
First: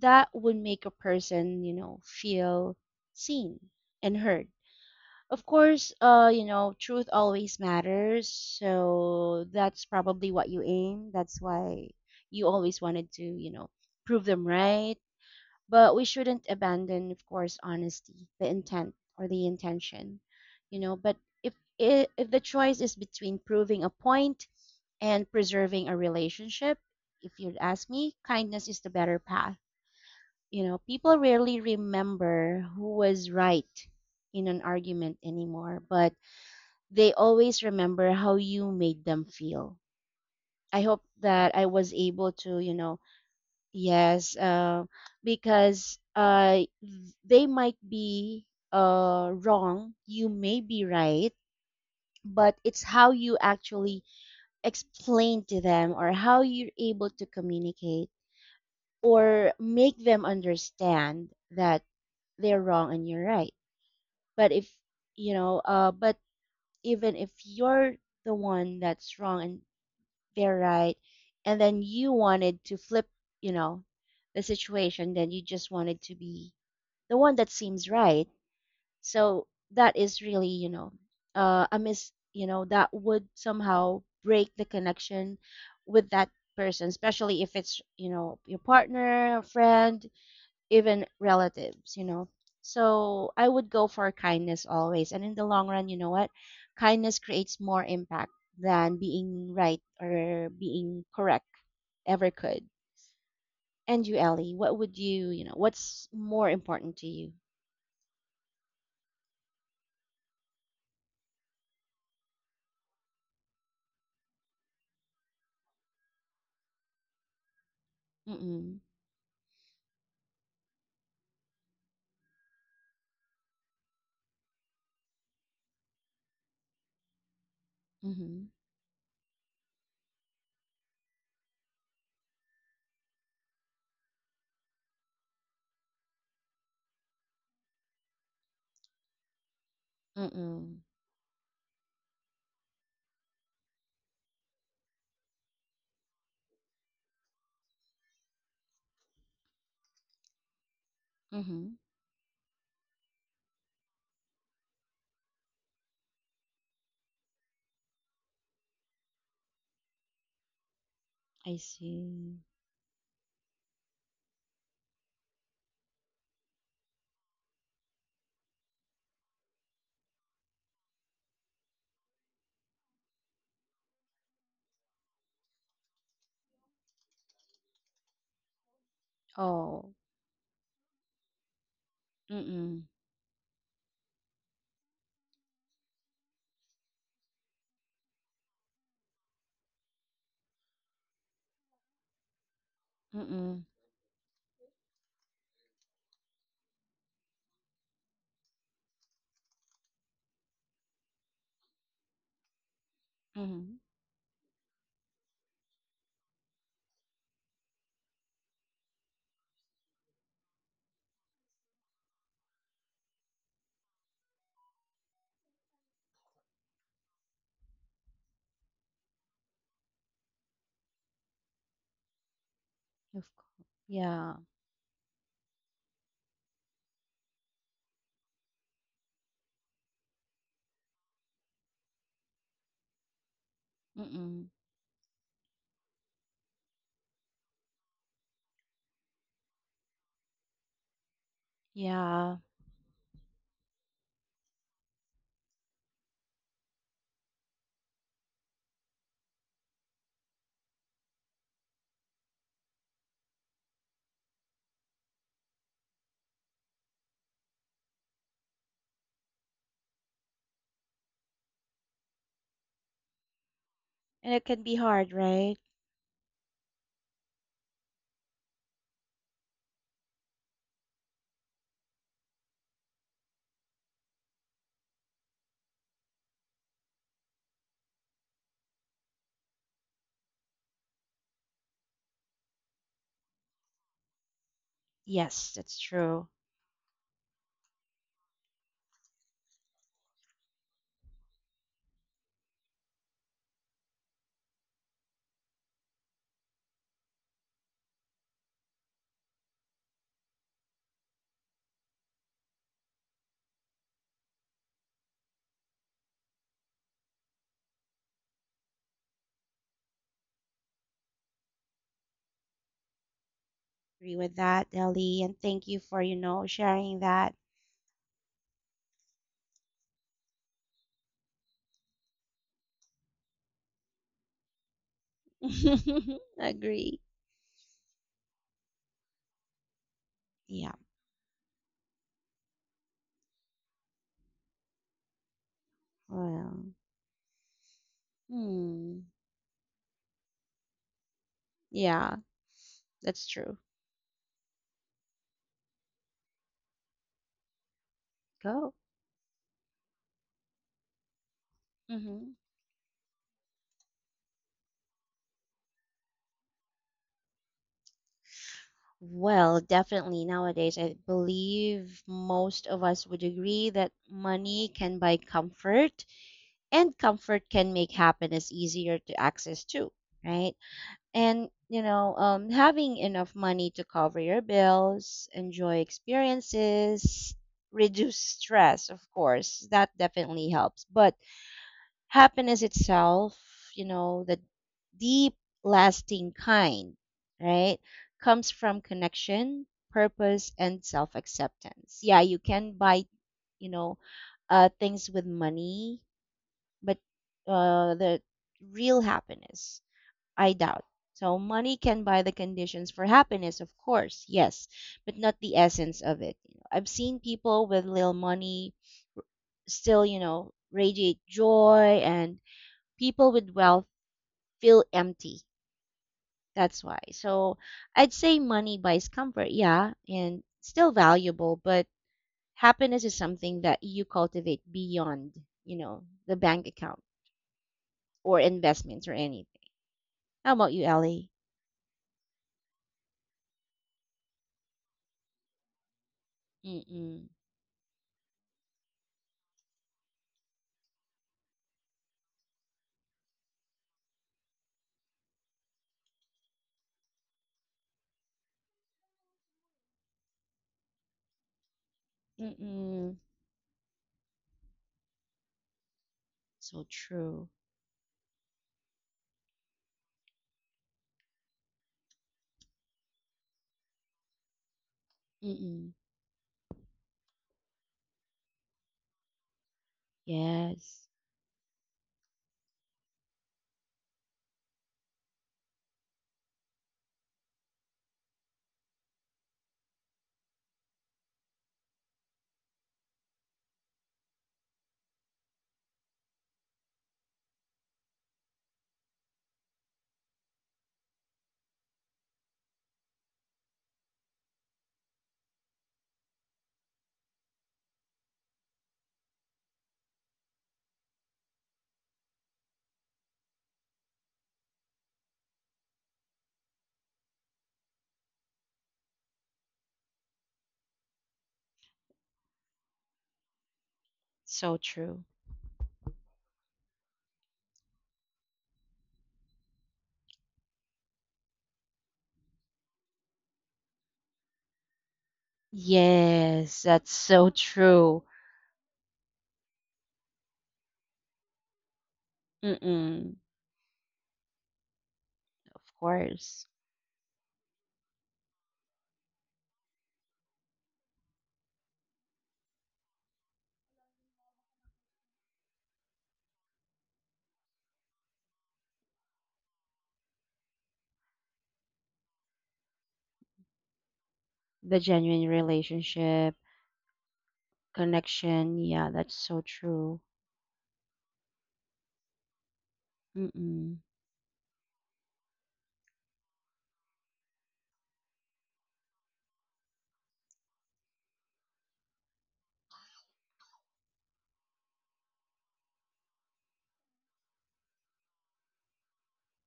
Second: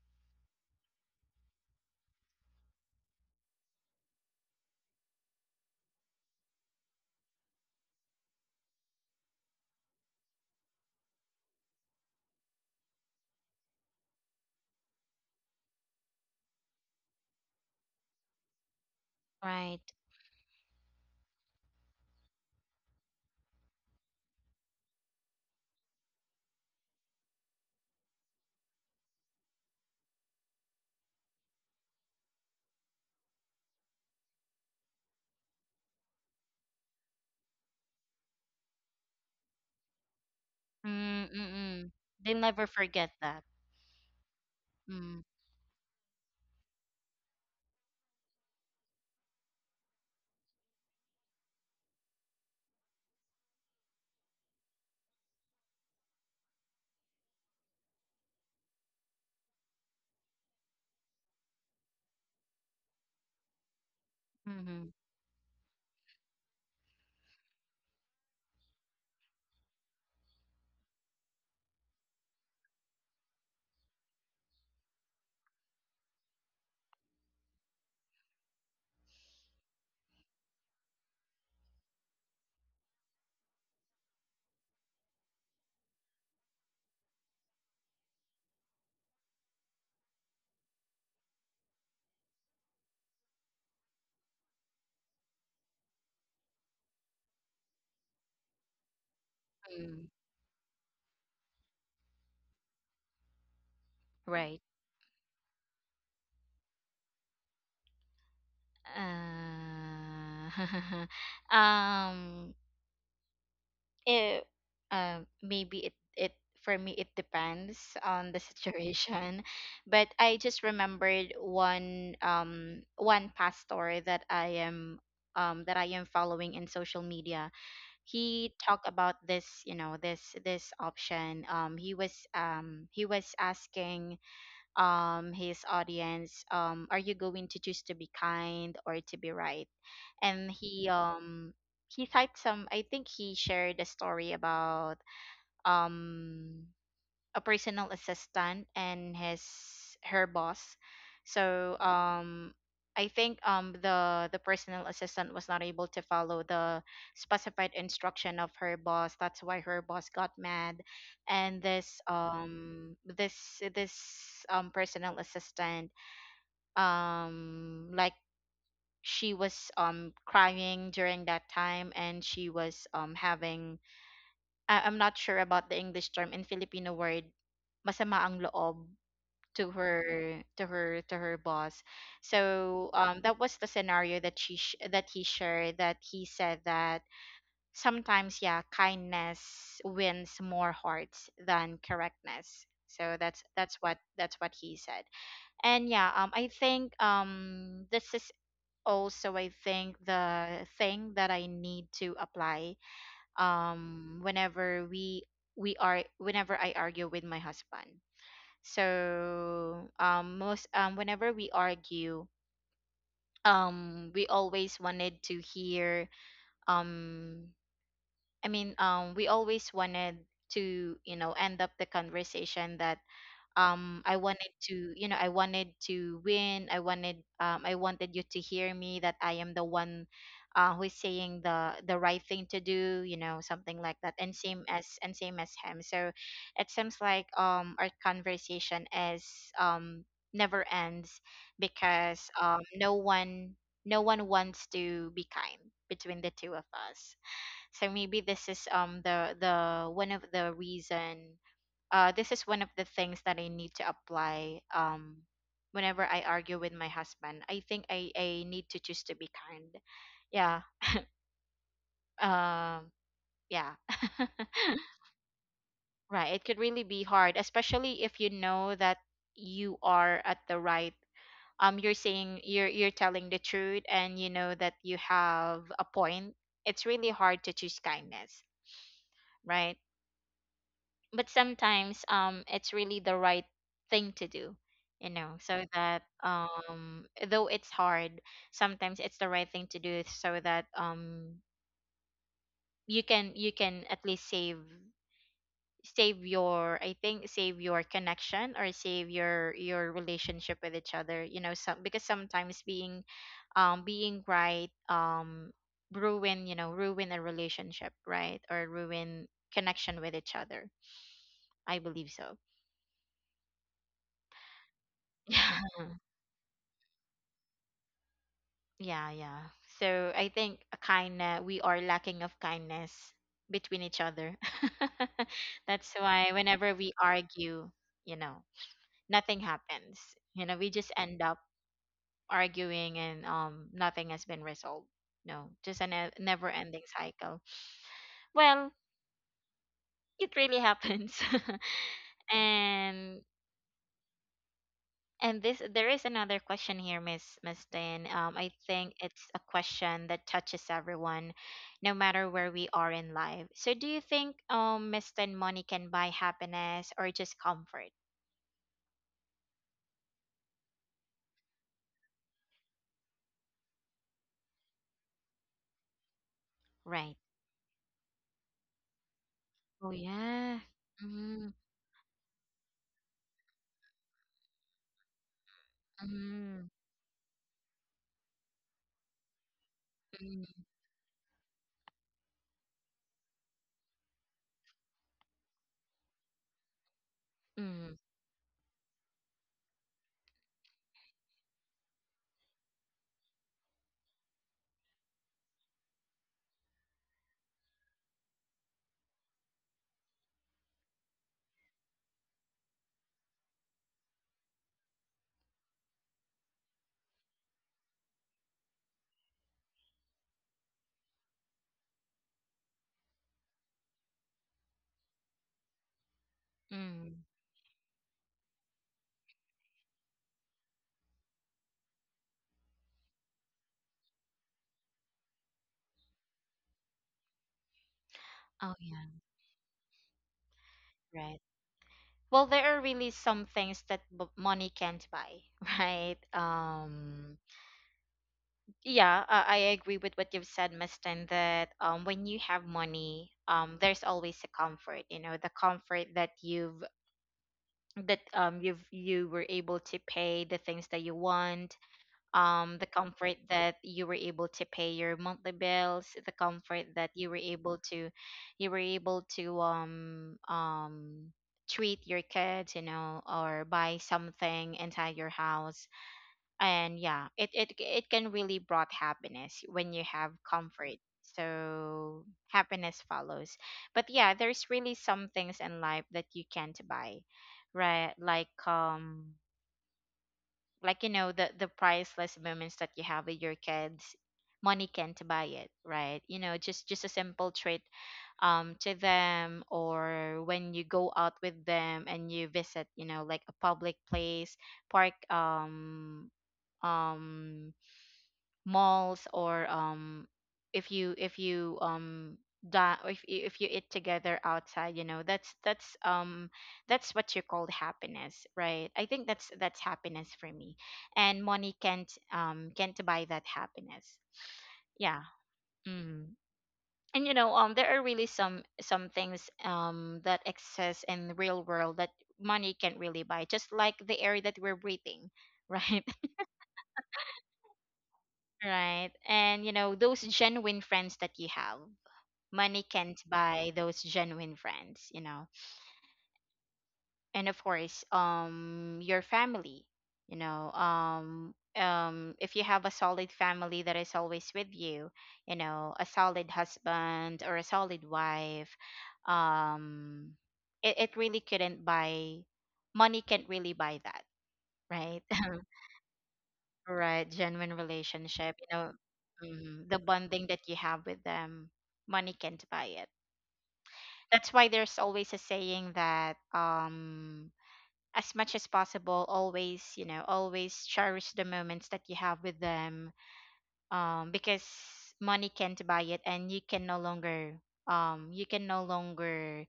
Speaker 2: that would make a person, you know, feel seen and heard. Of course, you know, truth always matters, so that's probably what you aim. That's why you always wanted to, you know, prove them right. But we shouldn't abandon, of course, honesty, the intent or the
Speaker 1: Right.
Speaker 2: intention, you know. But if if the choice is between proving a point and preserving a relationship, if you'd ask me, kindness is the better path. You know, people rarely remember who was right in an argument anymore, but they always remember how you made them feel. I hope
Speaker 1: Mm mm
Speaker 2: that I
Speaker 1: mm.
Speaker 2: was able
Speaker 1: They
Speaker 2: to,
Speaker 1: never
Speaker 2: you know.
Speaker 1: forget that.
Speaker 2: Yes,
Speaker 1: Mm.
Speaker 2: because, they might be wrong, you may be right, but it's how you actually explain to them or how you're able to communicate or make them understand that they're wrong and you're right. But if,
Speaker 1: Mm-hmm.
Speaker 2: you know, but even if you're the one that's wrong and they're right, and then you wanted to flip, you know, the situation, then you just wanted to be the one that seems right. So that is really, you know, a miss, you know, that would somehow break the connection with that person, especially if it's, you know, your partner, a friend, even relatives, you know. So I would go for kindness always. And in the long run, you know what? Kindness creates more impact than being right
Speaker 1: Mm.
Speaker 2: or being correct ever could. And you, Ellie,
Speaker 1: Right.
Speaker 2: what would you, you know, what's more important to you?
Speaker 1: Uh, um, it, maybe it, it for me it depends on the
Speaker 2: Mm-mm.
Speaker 1: situation, but I just remembered one pastor that I am following in social media.
Speaker 2: Mm-hmm.
Speaker 1: He talked about this, you know, this option. He was he was asking his audience, are you going to choose to be kind or to be right? And
Speaker 2: Mm.
Speaker 1: he he cited some, I think he shared a story about um a personal assistant and his her boss.
Speaker 2: Mhm.
Speaker 1: So I think the personal assistant was not able to follow the specified instruction of her boss. That's why her boss got mad.
Speaker 2: I
Speaker 1: And this
Speaker 2: see.
Speaker 1: um this this um personal assistant, like, she was crying during that time, and she was having, I'm not sure about the English term, in Filipino word, masama ang loob, to
Speaker 2: Oh.
Speaker 1: her, to her boss.
Speaker 2: Mm.
Speaker 1: So that was the scenario that that he shared, that he said that sometimes, yeah, kindness wins more hearts than correctness. So that's
Speaker 2: Mm.
Speaker 1: that's what that's what he said. And yeah, I think this is also, I think, the thing that I need to apply
Speaker 2: Mhm.
Speaker 1: whenever we are whenever I argue with my husband. So most, whenever we argue, we always wanted to hear, um I mean, we always wanted to, you know, end up the conversation that
Speaker 2: Of course. Yeah.
Speaker 1: I wanted to win. I wanted you to hear me that I am the one who is saying the right thing to do, you know, something like that. And
Speaker 2: Mm.
Speaker 1: same as him. So it seems like our conversation is, um never ends, because
Speaker 2: Yeah.
Speaker 1: no one wants to be kind between the two of us. So maybe this is the one of the reason, this is one of the things that I need to apply, whenever I argue with my husband. I think I need to choose to be kind. Yeah. Um, yeah.
Speaker 2: And it can be hard, right?
Speaker 1: Right. It could really be hard, especially if you know that you are at the right. You're saying you're telling the truth, and you know that you have a point. It's really hard to choose kindness, right? But sometimes it's really the right thing to do, you know,
Speaker 2: Yes,
Speaker 1: so
Speaker 2: that's
Speaker 1: that,
Speaker 2: true.
Speaker 1: though it's hard, sometimes it's the right thing to do, so that you can, at least, save save your I think, save your connection or save your relationship with each other, you know. Some, because sometimes being being right ruin, you know, ruin a relationship, right, or ruin connection with each other. I believe so.
Speaker 2: Agree with that, Ellie. And thank you for, you know, sharing that.
Speaker 1: Yeah, yeah. So I think a kindness we are lacking of kindness between each other. That's why whenever we
Speaker 2: Agree.
Speaker 1: argue, you know, nothing happens. You know, we
Speaker 2: Yeah.
Speaker 1: just end up arguing, and nothing has been resolved. No, just a never
Speaker 2: Well.
Speaker 1: ending cycle. Well,
Speaker 2: Hmm.
Speaker 1: it really happens.
Speaker 2: Yeah,
Speaker 1: and
Speaker 2: that's true.
Speaker 1: And this, there is another question here, Miss Tin. I
Speaker 2: Go.
Speaker 1: think it's a question that touches everyone, no matter
Speaker 2: Mhm.
Speaker 1: where we are in life. So, do you think, Miss Tin, money can buy happiness or just comfort?
Speaker 2: Well, definitely nowadays, I believe most of us would agree that money can buy comfort and
Speaker 1: Right.
Speaker 2: comfort can make happiness easier to access
Speaker 1: Oh
Speaker 2: too, right?
Speaker 1: yeah. Mm-hmm.
Speaker 2: And, you know, having enough money to cover your bills, enjoy
Speaker 1: Mm-hmm.
Speaker 2: experiences, reduce stress, of course, that definitely helps. But happiness itself, you know, the deep, lasting kind, right,
Speaker 1: Mm-hmm.
Speaker 2: comes from connection, purpose, and self acceptance. Yeah, you can buy, you know, things with money, but the real happiness, I doubt. So money can buy the conditions for happiness, of course, yes, but not the essence of it. You know, I've seen people with little money still, you know, radiate joy, and people with wealth feel empty. That's why.
Speaker 1: Mm-hmm.
Speaker 2: So I'd say money buys comfort, yeah, and still valuable, but happiness is something that you cultivate beyond, you know, the bank account or
Speaker 1: Oh yeah.
Speaker 2: investments or anything. How about you, Ellie?
Speaker 1: Right. Well, there are really some things that money can't buy, right?
Speaker 2: Mm-mm.
Speaker 1: Yeah, I agree with what you've said, Mustin, that when you have money, there's always a comfort, you know, the comfort that you were able to pay the things that you want, the
Speaker 2: Mm-mm.
Speaker 1: comfort that you were able to pay your monthly bills, the comfort
Speaker 2: So
Speaker 1: that
Speaker 2: true.
Speaker 1: you were able to treat your kids, you know, or buy something inside your house.
Speaker 2: Mm-mm.
Speaker 1: And yeah, it can really brought happiness when you have comfort,
Speaker 2: Yes.
Speaker 1: so happiness follows. But yeah, there's really some things in life that you can't buy, right, like, like, you know, the priceless moments that you have with your kids, money can't buy it, right, you know, just, a simple treat to them, or when you go out with them and you visit, you know, like a public place, park, um malls, or, if you da- if you eat together outside, you know, that's, that's what you call happiness, right? I think that's, happiness for me, and money can't, can't buy that happiness.
Speaker 2: So
Speaker 1: Yeah.
Speaker 2: true.
Speaker 1: Mm. And you know, there are really some, things that exist in the real world that money can't really buy, just like the air that we're breathing. Right.
Speaker 2: Yes, that's so true.
Speaker 1: Right. And you know, those genuine friends that you have. Money can't
Speaker 2: Mm-mm.
Speaker 1: buy those genuine friends.
Speaker 2: Of course,
Speaker 1: And of course, your family, you know, if you have a solid family that is always with you, you know, a solid husband or a solid wife, um it, really couldn't buy, money can't really buy that,
Speaker 2: the
Speaker 1: right?
Speaker 2: genuine relationship,
Speaker 1: Right, genuine relationship, you
Speaker 2: connection.
Speaker 1: know,
Speaker 2: Yeah, that's so
Speaker 1: mhm, the
Speaker 2: true.
Speaker 1: bonding that you have with them, money can't buy it.
Speaker 2: Mm-mm.
Speaker 1: That's why there's always a saying that, as much as possible, always, you know, always cherish the moments that you have with them, because money can't buy it, and you can no longer, you can no longer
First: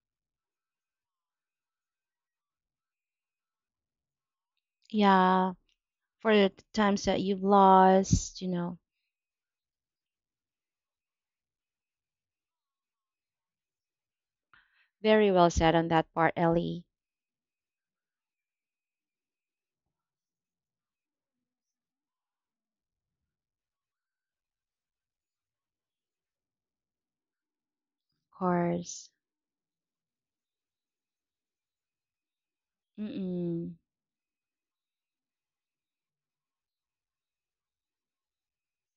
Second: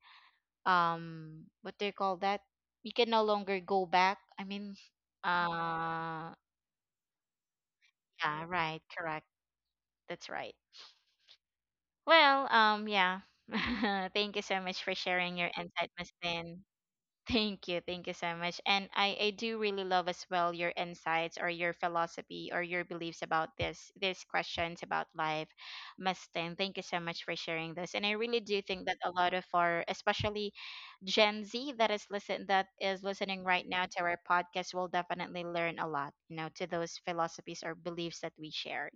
Speaker 1: um What do you call that? You can no longer go back. I mean,
Speaker 2: Yeah,
Speaker 1: uh
Speaker 2: for the times that you've lost,
Speaker 1: yeah,
Speaker 2: you know.
Speaker 1: right, correct. That's right. Well, yeah. Thank you so much for
Speaker 2: Very
Speaker 1: sharing
Speaker 2: well
Speaker 1: your
Speaker 2: said on
Speaker 1: insight,
Speaker 2: that
Speaker 1: Miss
Speaker 2: part,
Speaker 1: Lynn.
Speaker 2: Ellie.
Speaker 1: Thank you so much. And I do really love as well your insights or your philosophy or your beliefs about this these questions about life, Miss Lynn. Thank you so much for sharing this. And I
Speaker 2: Of
Speaker 1: really do think that
Speaker 2: course.
Speaker 1: a lot of our, especially Gen Z that is listening right
Speaker 2: Mm-mm.
Speaker 1: now to our podcast, will definitely learn a lot, you know, to those philosophies or beliefs that we shared.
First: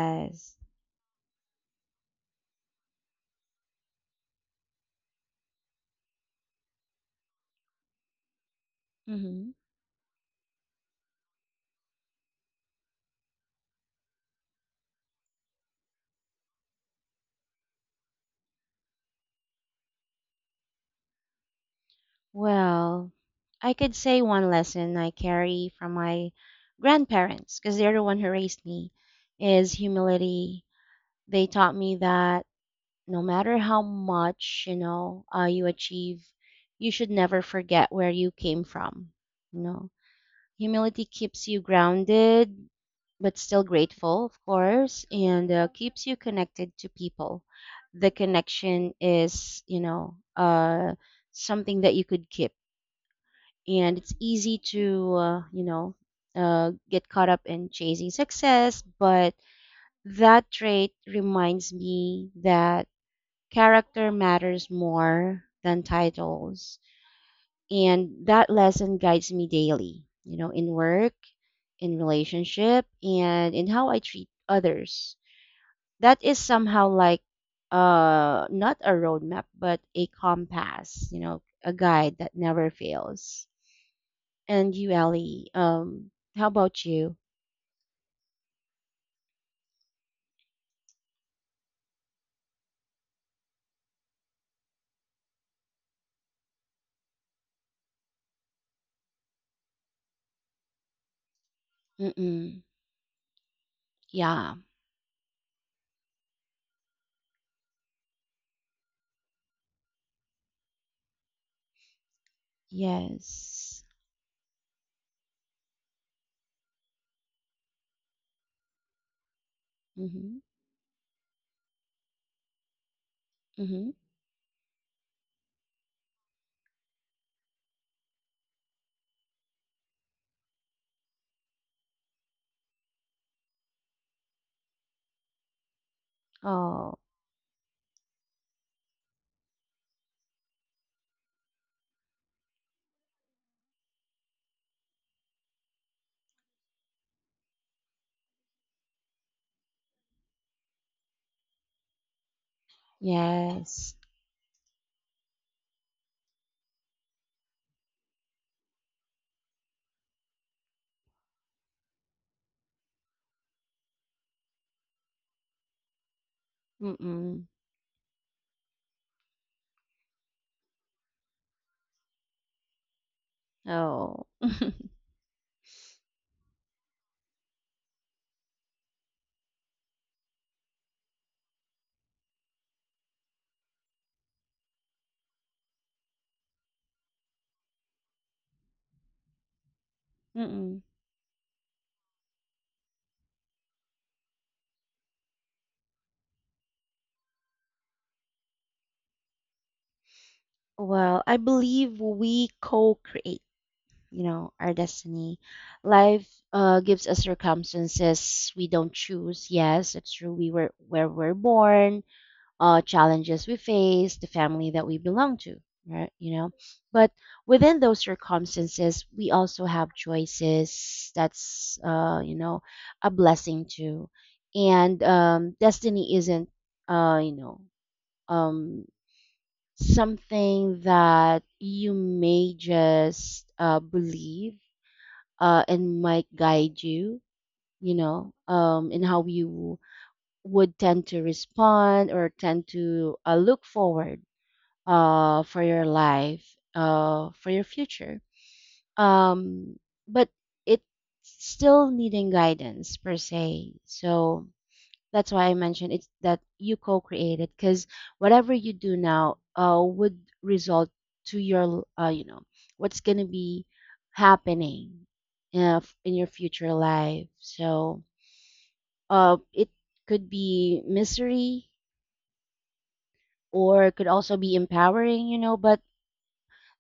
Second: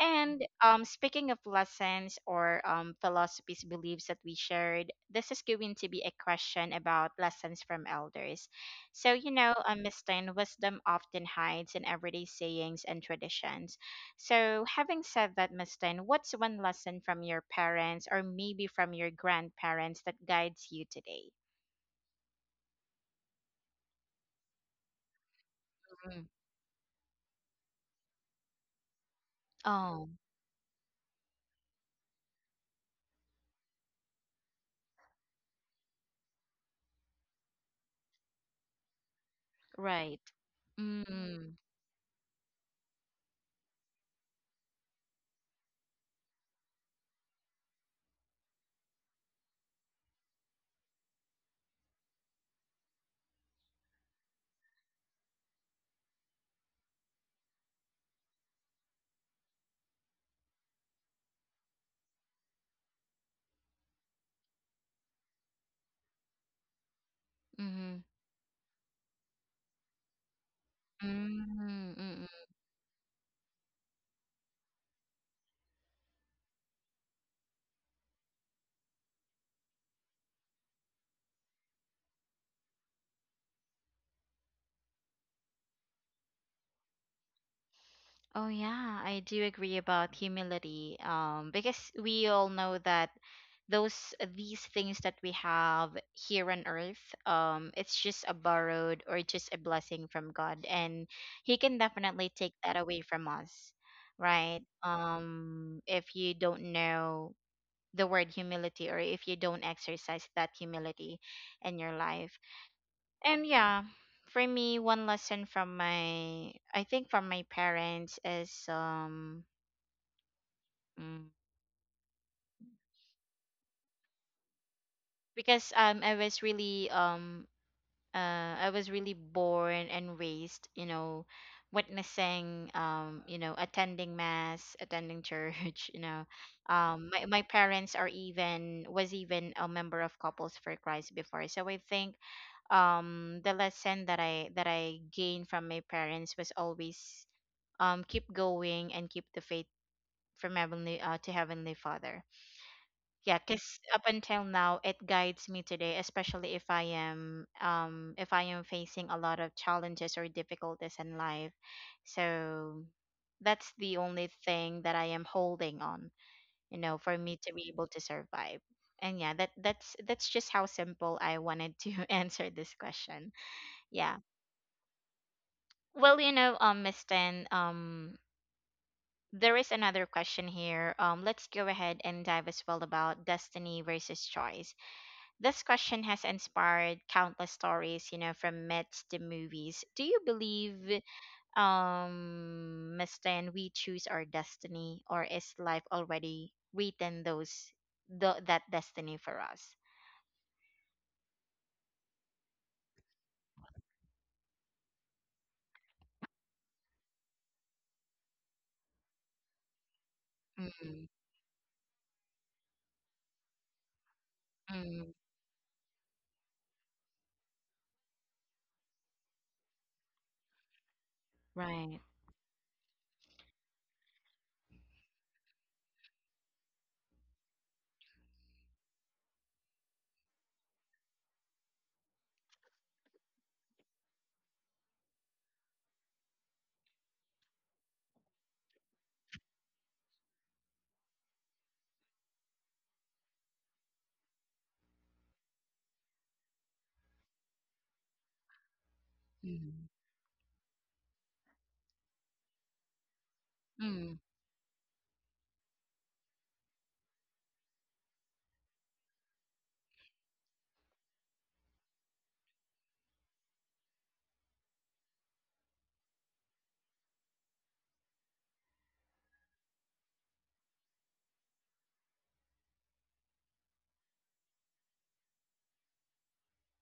Speaker 1: And speaking of lessons or, philosophies, beliefs that we shared, this is going to be a question about lessons from elders. So, you
Speaker 2: Mm-hmm.
Speaker 1: know, Miss Tin, wisdom often hides in everyday sayings and traditions. So, having said that, Miss Tin, what's one lesson from your parents or maybe from your grandparents that guides you today?
Speaker 2: Well, I could say one lesson I carry from
Speaker 1: Mm.
Speaker 2: my grandparents, because they're the one who raised me, is
Speaker 1: Oh,
Speaker 2: humility. They taught me that no matter how much, you achieve, you should never forget where you came from. You know,
Speaker 1: right.
Speaker 2: Humility keeps
Speaker 1: Mm-hmm.
Speaker 2: you grounded, but still grateful, of course, and keeps you connected to people. The connection is, something that you could keep, and it's easy to get caught up in chasing success, but that trait reminds me that character matters more than titles,
Speaker 1: Mm-hmm.
Speaker 2: and that lesson guides me daily, in work, in
Speaker 1: Mm-hmm.
Speaker 2: relationship, and in how I treat others. That is somehow like not a roadmap but a compass, a guide that never fails. And you, Ellie, how about you?
Speaker 1: Oh yeah, I do agree about humility. Because we all know that those these things that we have here on earth, it's just a borrowed or just a blessing from God, and He can definitely take
Speaker 2: Mm-mm.
Speaker 1: that away from us,
Speaker 2: Yeah.
Speaker 1: right? If you don't know the word humility or if you don't exercise that humility in your life, and
Speaker 2: Yes.
Speaker 1: yeah, for me, one lesson from my, I think from my parents, is,
Speaker 2: Mm-hmm.
Speaker 1: mm,
Speaker 2: Mm-hmm.
Speaker 1: because I was really born and raised, you know, witnessing, you know, attending mass, attending church, you know,
Speaker 2: Oh,
Speaker 1: my parents are even was even a member of Couples for Christ before. So I think the lesson that I gained from my parents was always, keep going and keep the faith from heavenly to heavenly father. Yeah, because
Speaker 2: yes.
Speaker 1: up until now it guides me today, especially if I am, if I am facing a lot of challenges or difficulties in life. So that's the only thing that I am holding on, you know, for me
Speaker 2: Mm-mm.
Speaker 1: to be able to survive. And yeah, that's just how simple I wanted to answer this question. Yeah.
Speaker 2: Oh.
Speaker 1: Well, you know, Miss Tan, there is another question here. Let's go ahead and dive as well about destiny versus choice. This question has inspired countless stories, you know, from myths to movies. Do you
Speaker 2: Mm-mm.
Speaker 1: believe, Miss Tan, we choose our destiny, or is life already written that destiny for us?
Speaker 2: Well, I believe we co-create, our destiny. Life gives us circumstances we don't choose. Yes, it's true. We were
Speaker 1: Mm,
Speaker 2: where we're born, challenges we face, the family that we
Speaker 1: mm,
Speaker 2: belong to, right? But within those circumstances, we also have choices. That's
Speaker 1: right.
Speaker 2: you know, a blessing too, and destiny isn't uh, you know, um, something that you may just believe and might guide you, in how you would tend to respond or tend to look forward for your life, for your future. Um,
Speaker 1: Mm,
Speaker 2: but it's still needing guidance per se.
Speaker 1: mm,
Speaker 2: So that's why I mentioned it's that you co-create it, because whatever you do now would result to your, what's going to be happening in your future life. So it could be misery, or it could also be empowering, but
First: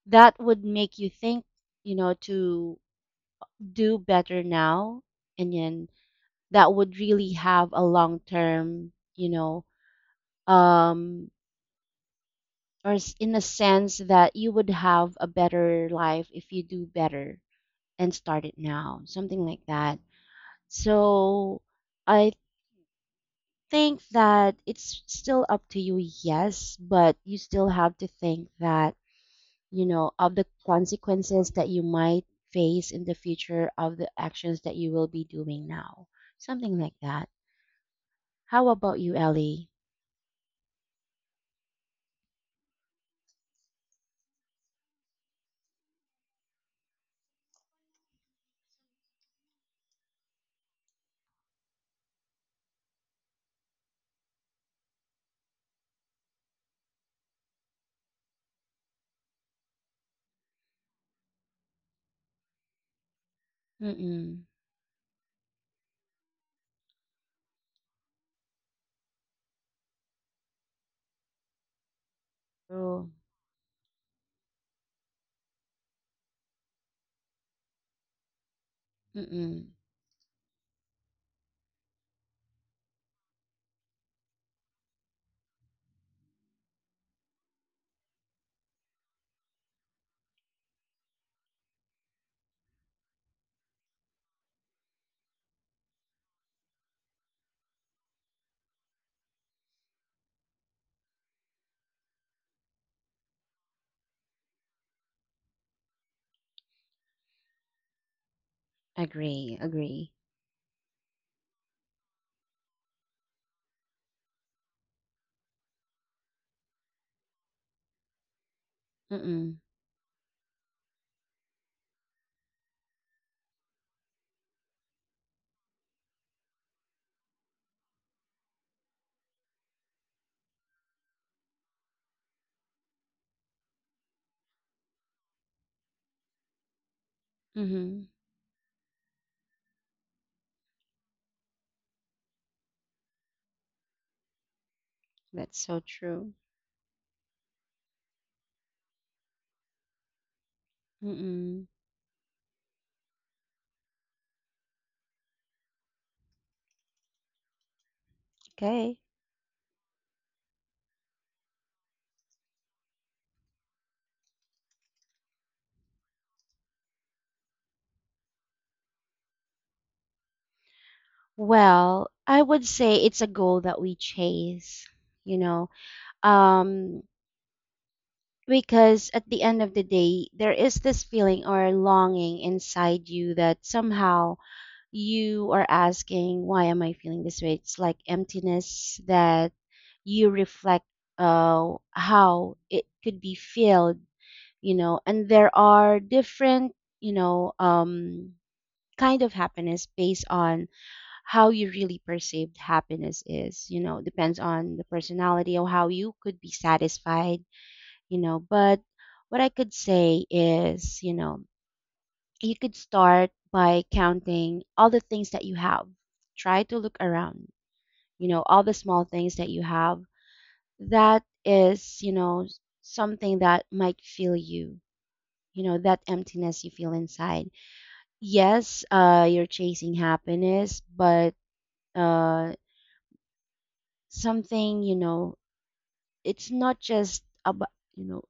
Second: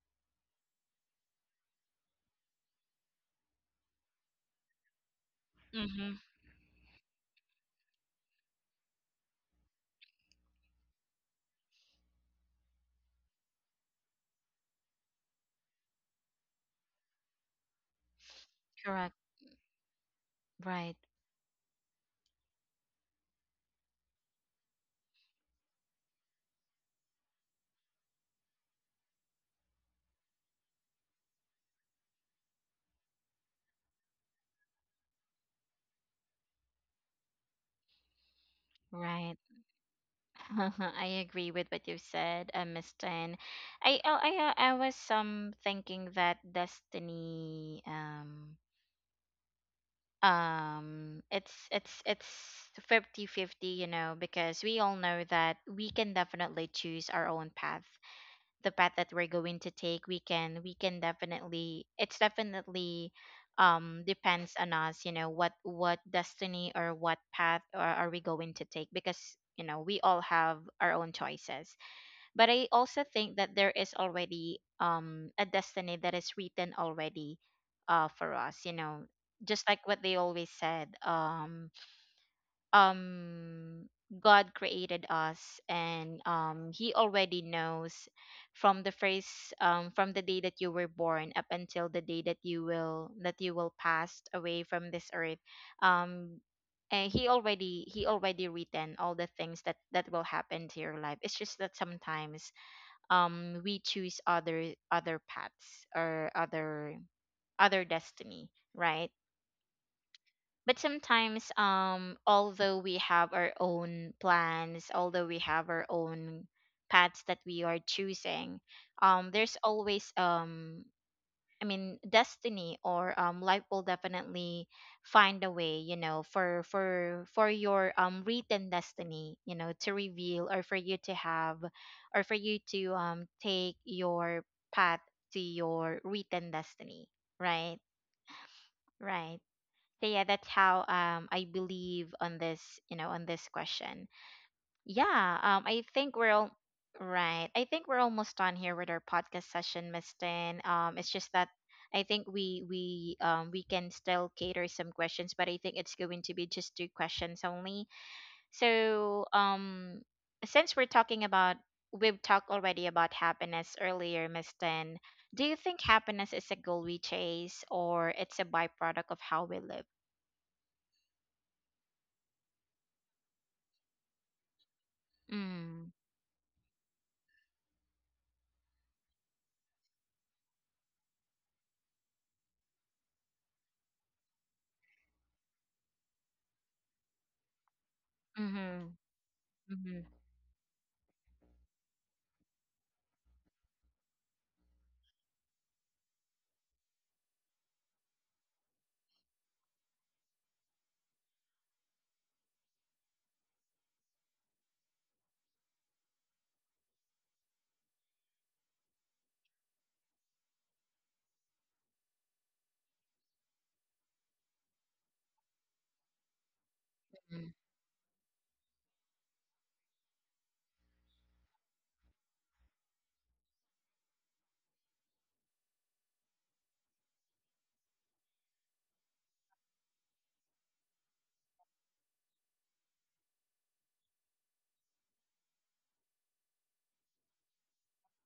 Speaker 2: that would make you think, to do better now, and then
Speaker 1: mm-hmm,
Speaker 2: that would really have a long term, um, in a sense that you would have a better life if you do better and start it now,
Speaker 1: correct.
Speaker 2: something like that.
Speaker 1: Right.
Speaker 2: So I think that it's still up to you, yes, but you still have to think that, of the consequences that you might face in the future of the actions that you will be doing now. Something like that. How about you,
Speaker 1: Right.
Speaker 2: Ellie?
Speaker 1: I agree with what you said, Miss Tan. I oh, I was thinking that destiny it's 50-50, you know, because we all know that we can definitely choose our own path, the path that we're going to take. We can definitely It's definitely,
Speaker 2: Mm-mm.
Speaker 1: depends on us, you know, what destiny or what path are we going to take. Because you know, we all have our own choices, but I also
Speaker 2: True.
Speaker 1: think that there is already a destiny that is written already for us, you know.
Speaker 2: Mm-mm.
Speaker 1: Just like what they always said, um God created us, and he already knows from the first, from the day that you were born up until the day that you will pass away from this earth. Um and he already written all the things that will happen to your life. It's just that sometimes, we choose other paths or other destiny, right?
Speaker 2: Agree, agree.
Speaker 1: But sometimes, although we have our own plans, although we have our own paths that we are choosing, there's
Speaker 2: Mm-mm.
Speaker 1: always, I mean, destiny, or life will definitely find a way, you know, for your written destiny, you know, to reveal, or for you to have, or for you to take your path to your written destiny, right?
Speaker 2: Mm-hmm.
Speaker 1: Right? So yeah, that's how, I believe on this, you know, on this question. Yeah,
Speaker 2: That's so
Speaker 1: I think we're
Speaker 2: true.
Speaker 1: all right. I think we're almost done here with our podcast session, Miss Tin. It's just that
Speaker 2: Mm-mm.
Speaker 1: I think we can still cater some questions, but I think it's going to be just two questions only.
Speaker 2: Okay.
Speaker 1: So, since we're talking about we've talked already about happiness earlier, Miss Tin. Do you think happiness is a goal we chase, or it's a byproduct of how we live?
Speaker 2: Well, I would say it's a goal that we chase, you know.
Speaker 1: Mm.
Speaker 2: Um, because at the end of the day, there is this feeling or longing inside you that somehow you are asking, why am I feeling this way? It's like
Speaker 1: Mm-hmm.
Speaker 2: emptiness that
Speaker 1: Mm-hmm.
Speaker 2: you reflect, how it could be filled, and there are different, you know um kind of happiness based on how you really perceived happiness is, depends on the personality or how you could be satisfied, but what I could say is, you could start by counting all the things that you have. Try to look around, all the small things that you have. That is, something that might fill you, that emptiness you feel inside. Yes, you're chasing happiness, but uh, something, you know, it's not just about, you know,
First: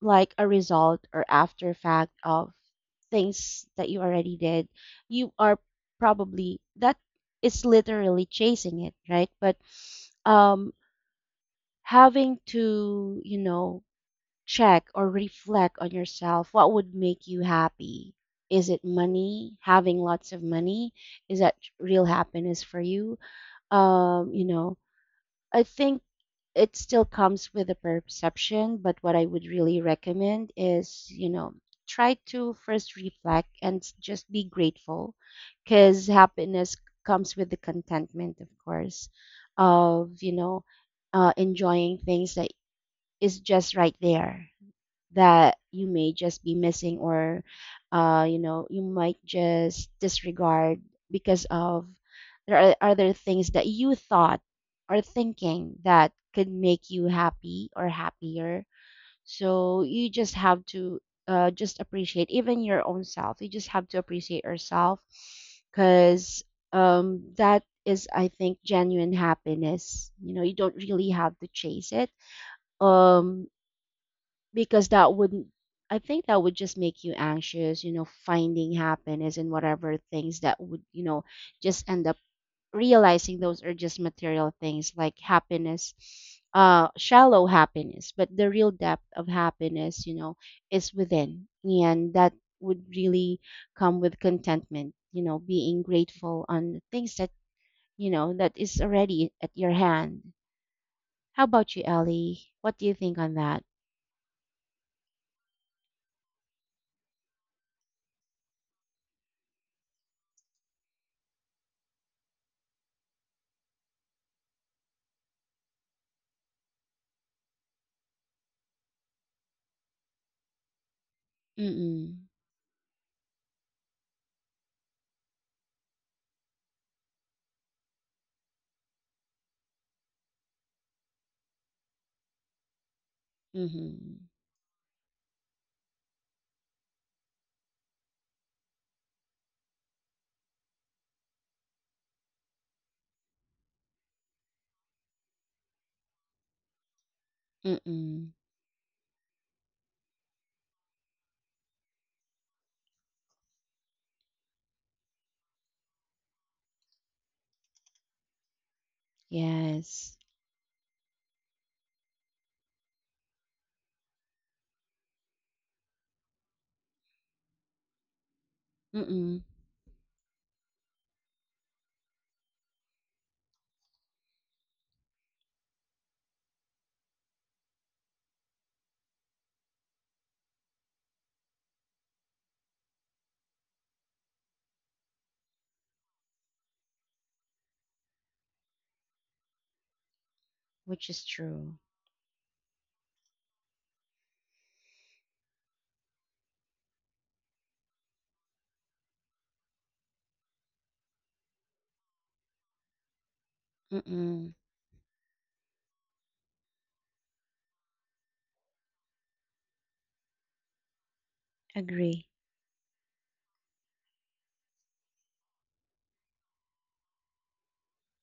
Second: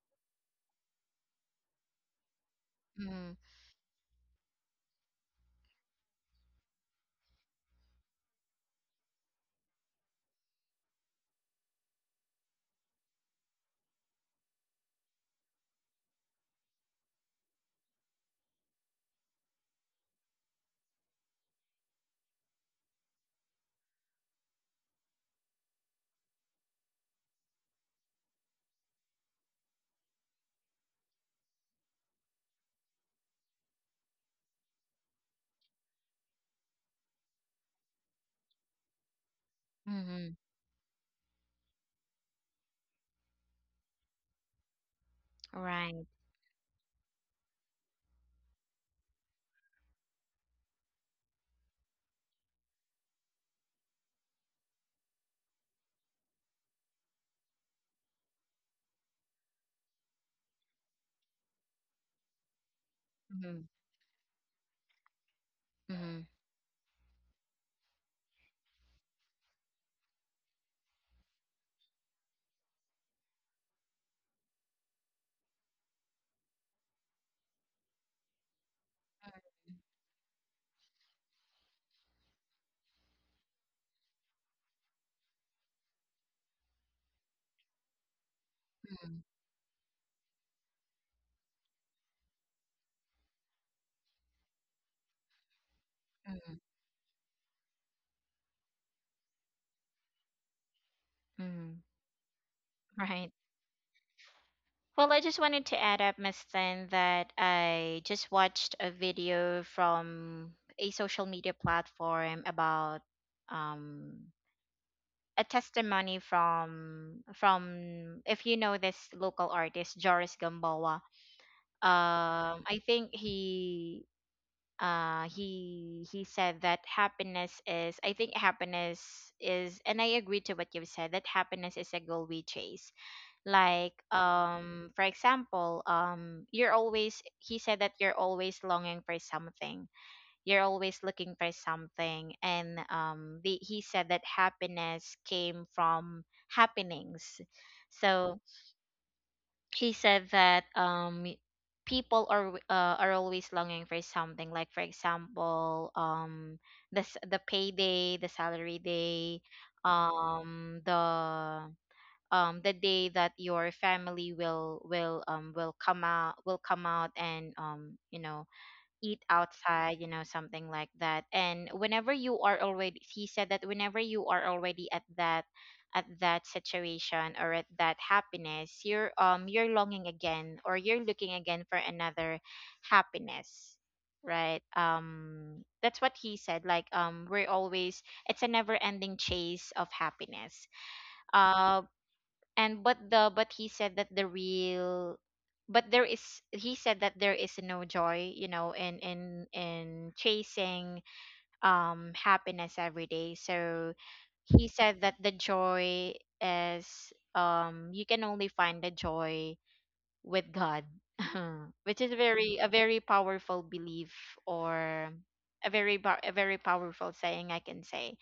Speaker 2: like a result or after fact of
Speaker 1: Mm-hmm.
Speaker 2: things that you already did. You are probably that is literally chasing it, right? But um, having to, check or reflect on yourself, what would make you happy? Is it money? Having lots of money? Is that real happiness for you? Um, you know, I think it still comes with a perception, but what I would really recommend is, try to first reflect and just be grateful, because happiness comes with the contentment, of course, of,
Speaker 1: Mm-hmm.
Speaker 2: enjoying things that is just right there, that you
Speaker 1: Right.
Speaker 2: may just be missing or you might just disregard because of, there are other things that you thought or thinking that could make you happy or happier. So you just have to just appreciate even your own self. You
Speaker 1: Mhm,
Speaker 2: just have to appreciate yourself,
Speaker 1: mhm,
Speaker 2: because that is, I think, genuine happiness. You don't really have to chase it, um because that would, I think, that would just make you anxious, finding happiness in whatever things that would, just end up realizing those are just material things, like happiness, shallow happiness. But the real depth
Speaker 1: mhm,
Speaker 2: of happiness, is within, and that would really come with contentment, being grateful
Speaker 1: mhm,
Speaker 2: on the things that, that is already at your hand. How about you,
Speaker 1: mhm.
Speaker 2: Ellie? What do you think
Speaker 1: Right.
Speaker 2: on that?
Speaker 1: Well, I just wanted to add up, Miss Tan, that I just watched a video from a social media platform about, um, a testimony from — if you know this local artist, Joris Gamboa.
Speaker 2: Mm-mm.
Speaker 1: I think he said that happiness is — I think happiness is, and I agree to what you've said, that happiness is a goal we chase. Like,
Speaker 2: Mm-hmm.
Speaker 1: for example, you're always he said that you're always longing for something, you're always looking for something. And he said that happiness came from happenings.
Speaker 2: Mm-mm.
Speaker 1: So he said that, people are, are always longing for something, like for example, the payday, the salary day,
Speaker 2: Yes.
Speaker 1: the, the day that your family will come out, and you know, eat
Speaker 2: Mm-mm.
Speaker 1: outside, you know, something like that. And whenever you are already he said that whenever you are already at that, situation, or at that happiness, you're longing again, or you're looking again for another happiness, right? That's what he said. Like, we're always it's a never ending chase of happiness.
Speaker 2: Which is true.
Speaker 1: uh and but the but he said that the real — but there is he said that there is no joy, you know, in chasing, happiness every day. So
Speaker 2: Mm-mm.
Speaker 1: he said that the joy is, you can only find the joy with God. Which is
Speaker 2: Agree.
Speaker 1: very a very powerful belief, or a a very powerful saying, I can say.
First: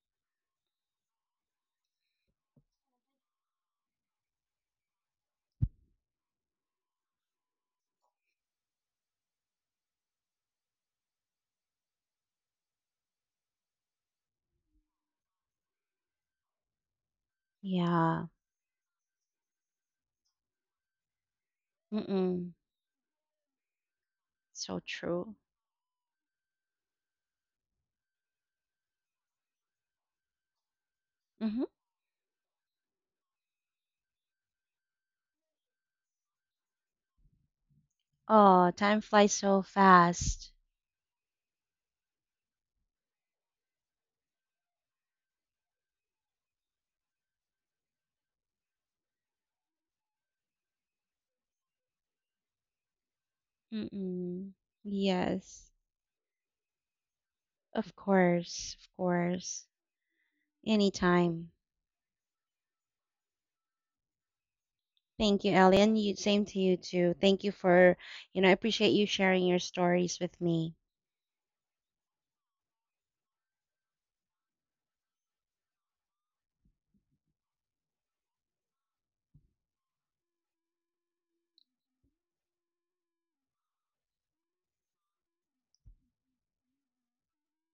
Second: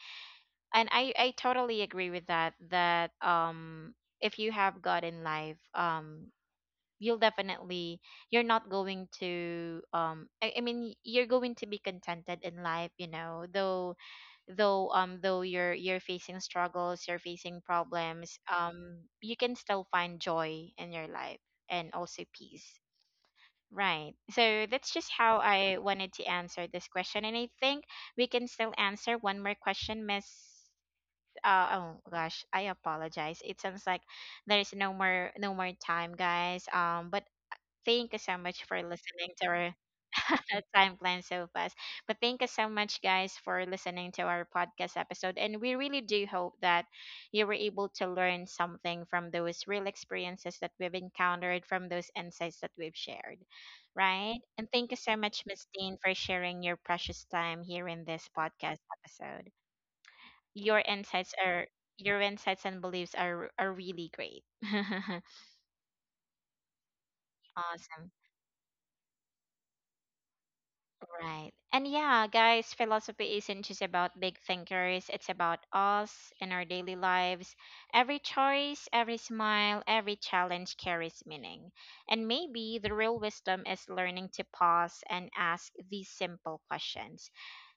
Speaker 1: And I totally agree with that, that if you have God in life, you'll definitely — you're not going to I mean, you're going to be contented in life, you know, though you're facing struggles, you're facing
Speaker 2: Yeah.
Speaker 1: problems, you can still find joy in your life, and also
Speaker 2: Mm-mm.
Speaker 1: peace, right? So
Speaker 2: So
Speaker 1: that's just
Speaker 2: true.
Speaker 1: how I wanted to answer this question, and I think we can still answer one more question, Miss —
Speaker 2: Mm-hmm.
Speaker 1: oh gosh, I apologize. It sounds like there's no more time, guys. But thank you so much
Speaker 2: Oh,
Speaker 1: for
Speaker 2: time
Speaker 1: listening
Speaker 2: flies
Speaker 1: to
Speaker 2: so
Speaker 1: our —
Speaker 2: fast.
Speaker 1: time plan so fast. But thank you so much, guys, for listening to our podcast episode. And we really do hope that you were able to learn something from those real experiences that we've encountered, from those insights that we've shared, right?
Speaker 2: Mm-mm.
Speaker 1: And thank you so much, Miss
Speaker 2: Yes.
Speaker 1: Dean, for sharing your precious time here
Speaker 2: Of
Speaker 1: in this podcast
Speaker 2: course. Of
Speaker 1: episode.
Speaker 2: course.
Speaker 1: your insights
Speaker 2: Anytime.
Speaker 1: are your insights and beliefs are really great.
Speaker 2: Thank you, Ellie. And you, same to you too. Thank you for,
Speaker 1: Awesome.
Speaker 2: I appreciate you sharing your stories with me.
Speaker 1: Right. And yeah, guys, philosophy isn't just about big thinkers, it's about us in our daily lives. Every choice, every smile, every challenge carries meaning. And maybe the real wisdom is learning to pause and ask these simple questions.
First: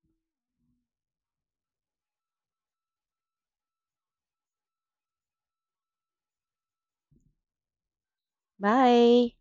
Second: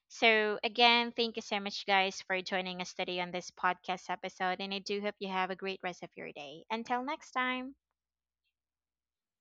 Speaker 1: So, again, thank you so much, guys, for joining us today on this podcast episode. And I do hope you have a great rest of your day. Until next time.
Speaker 2: Bye.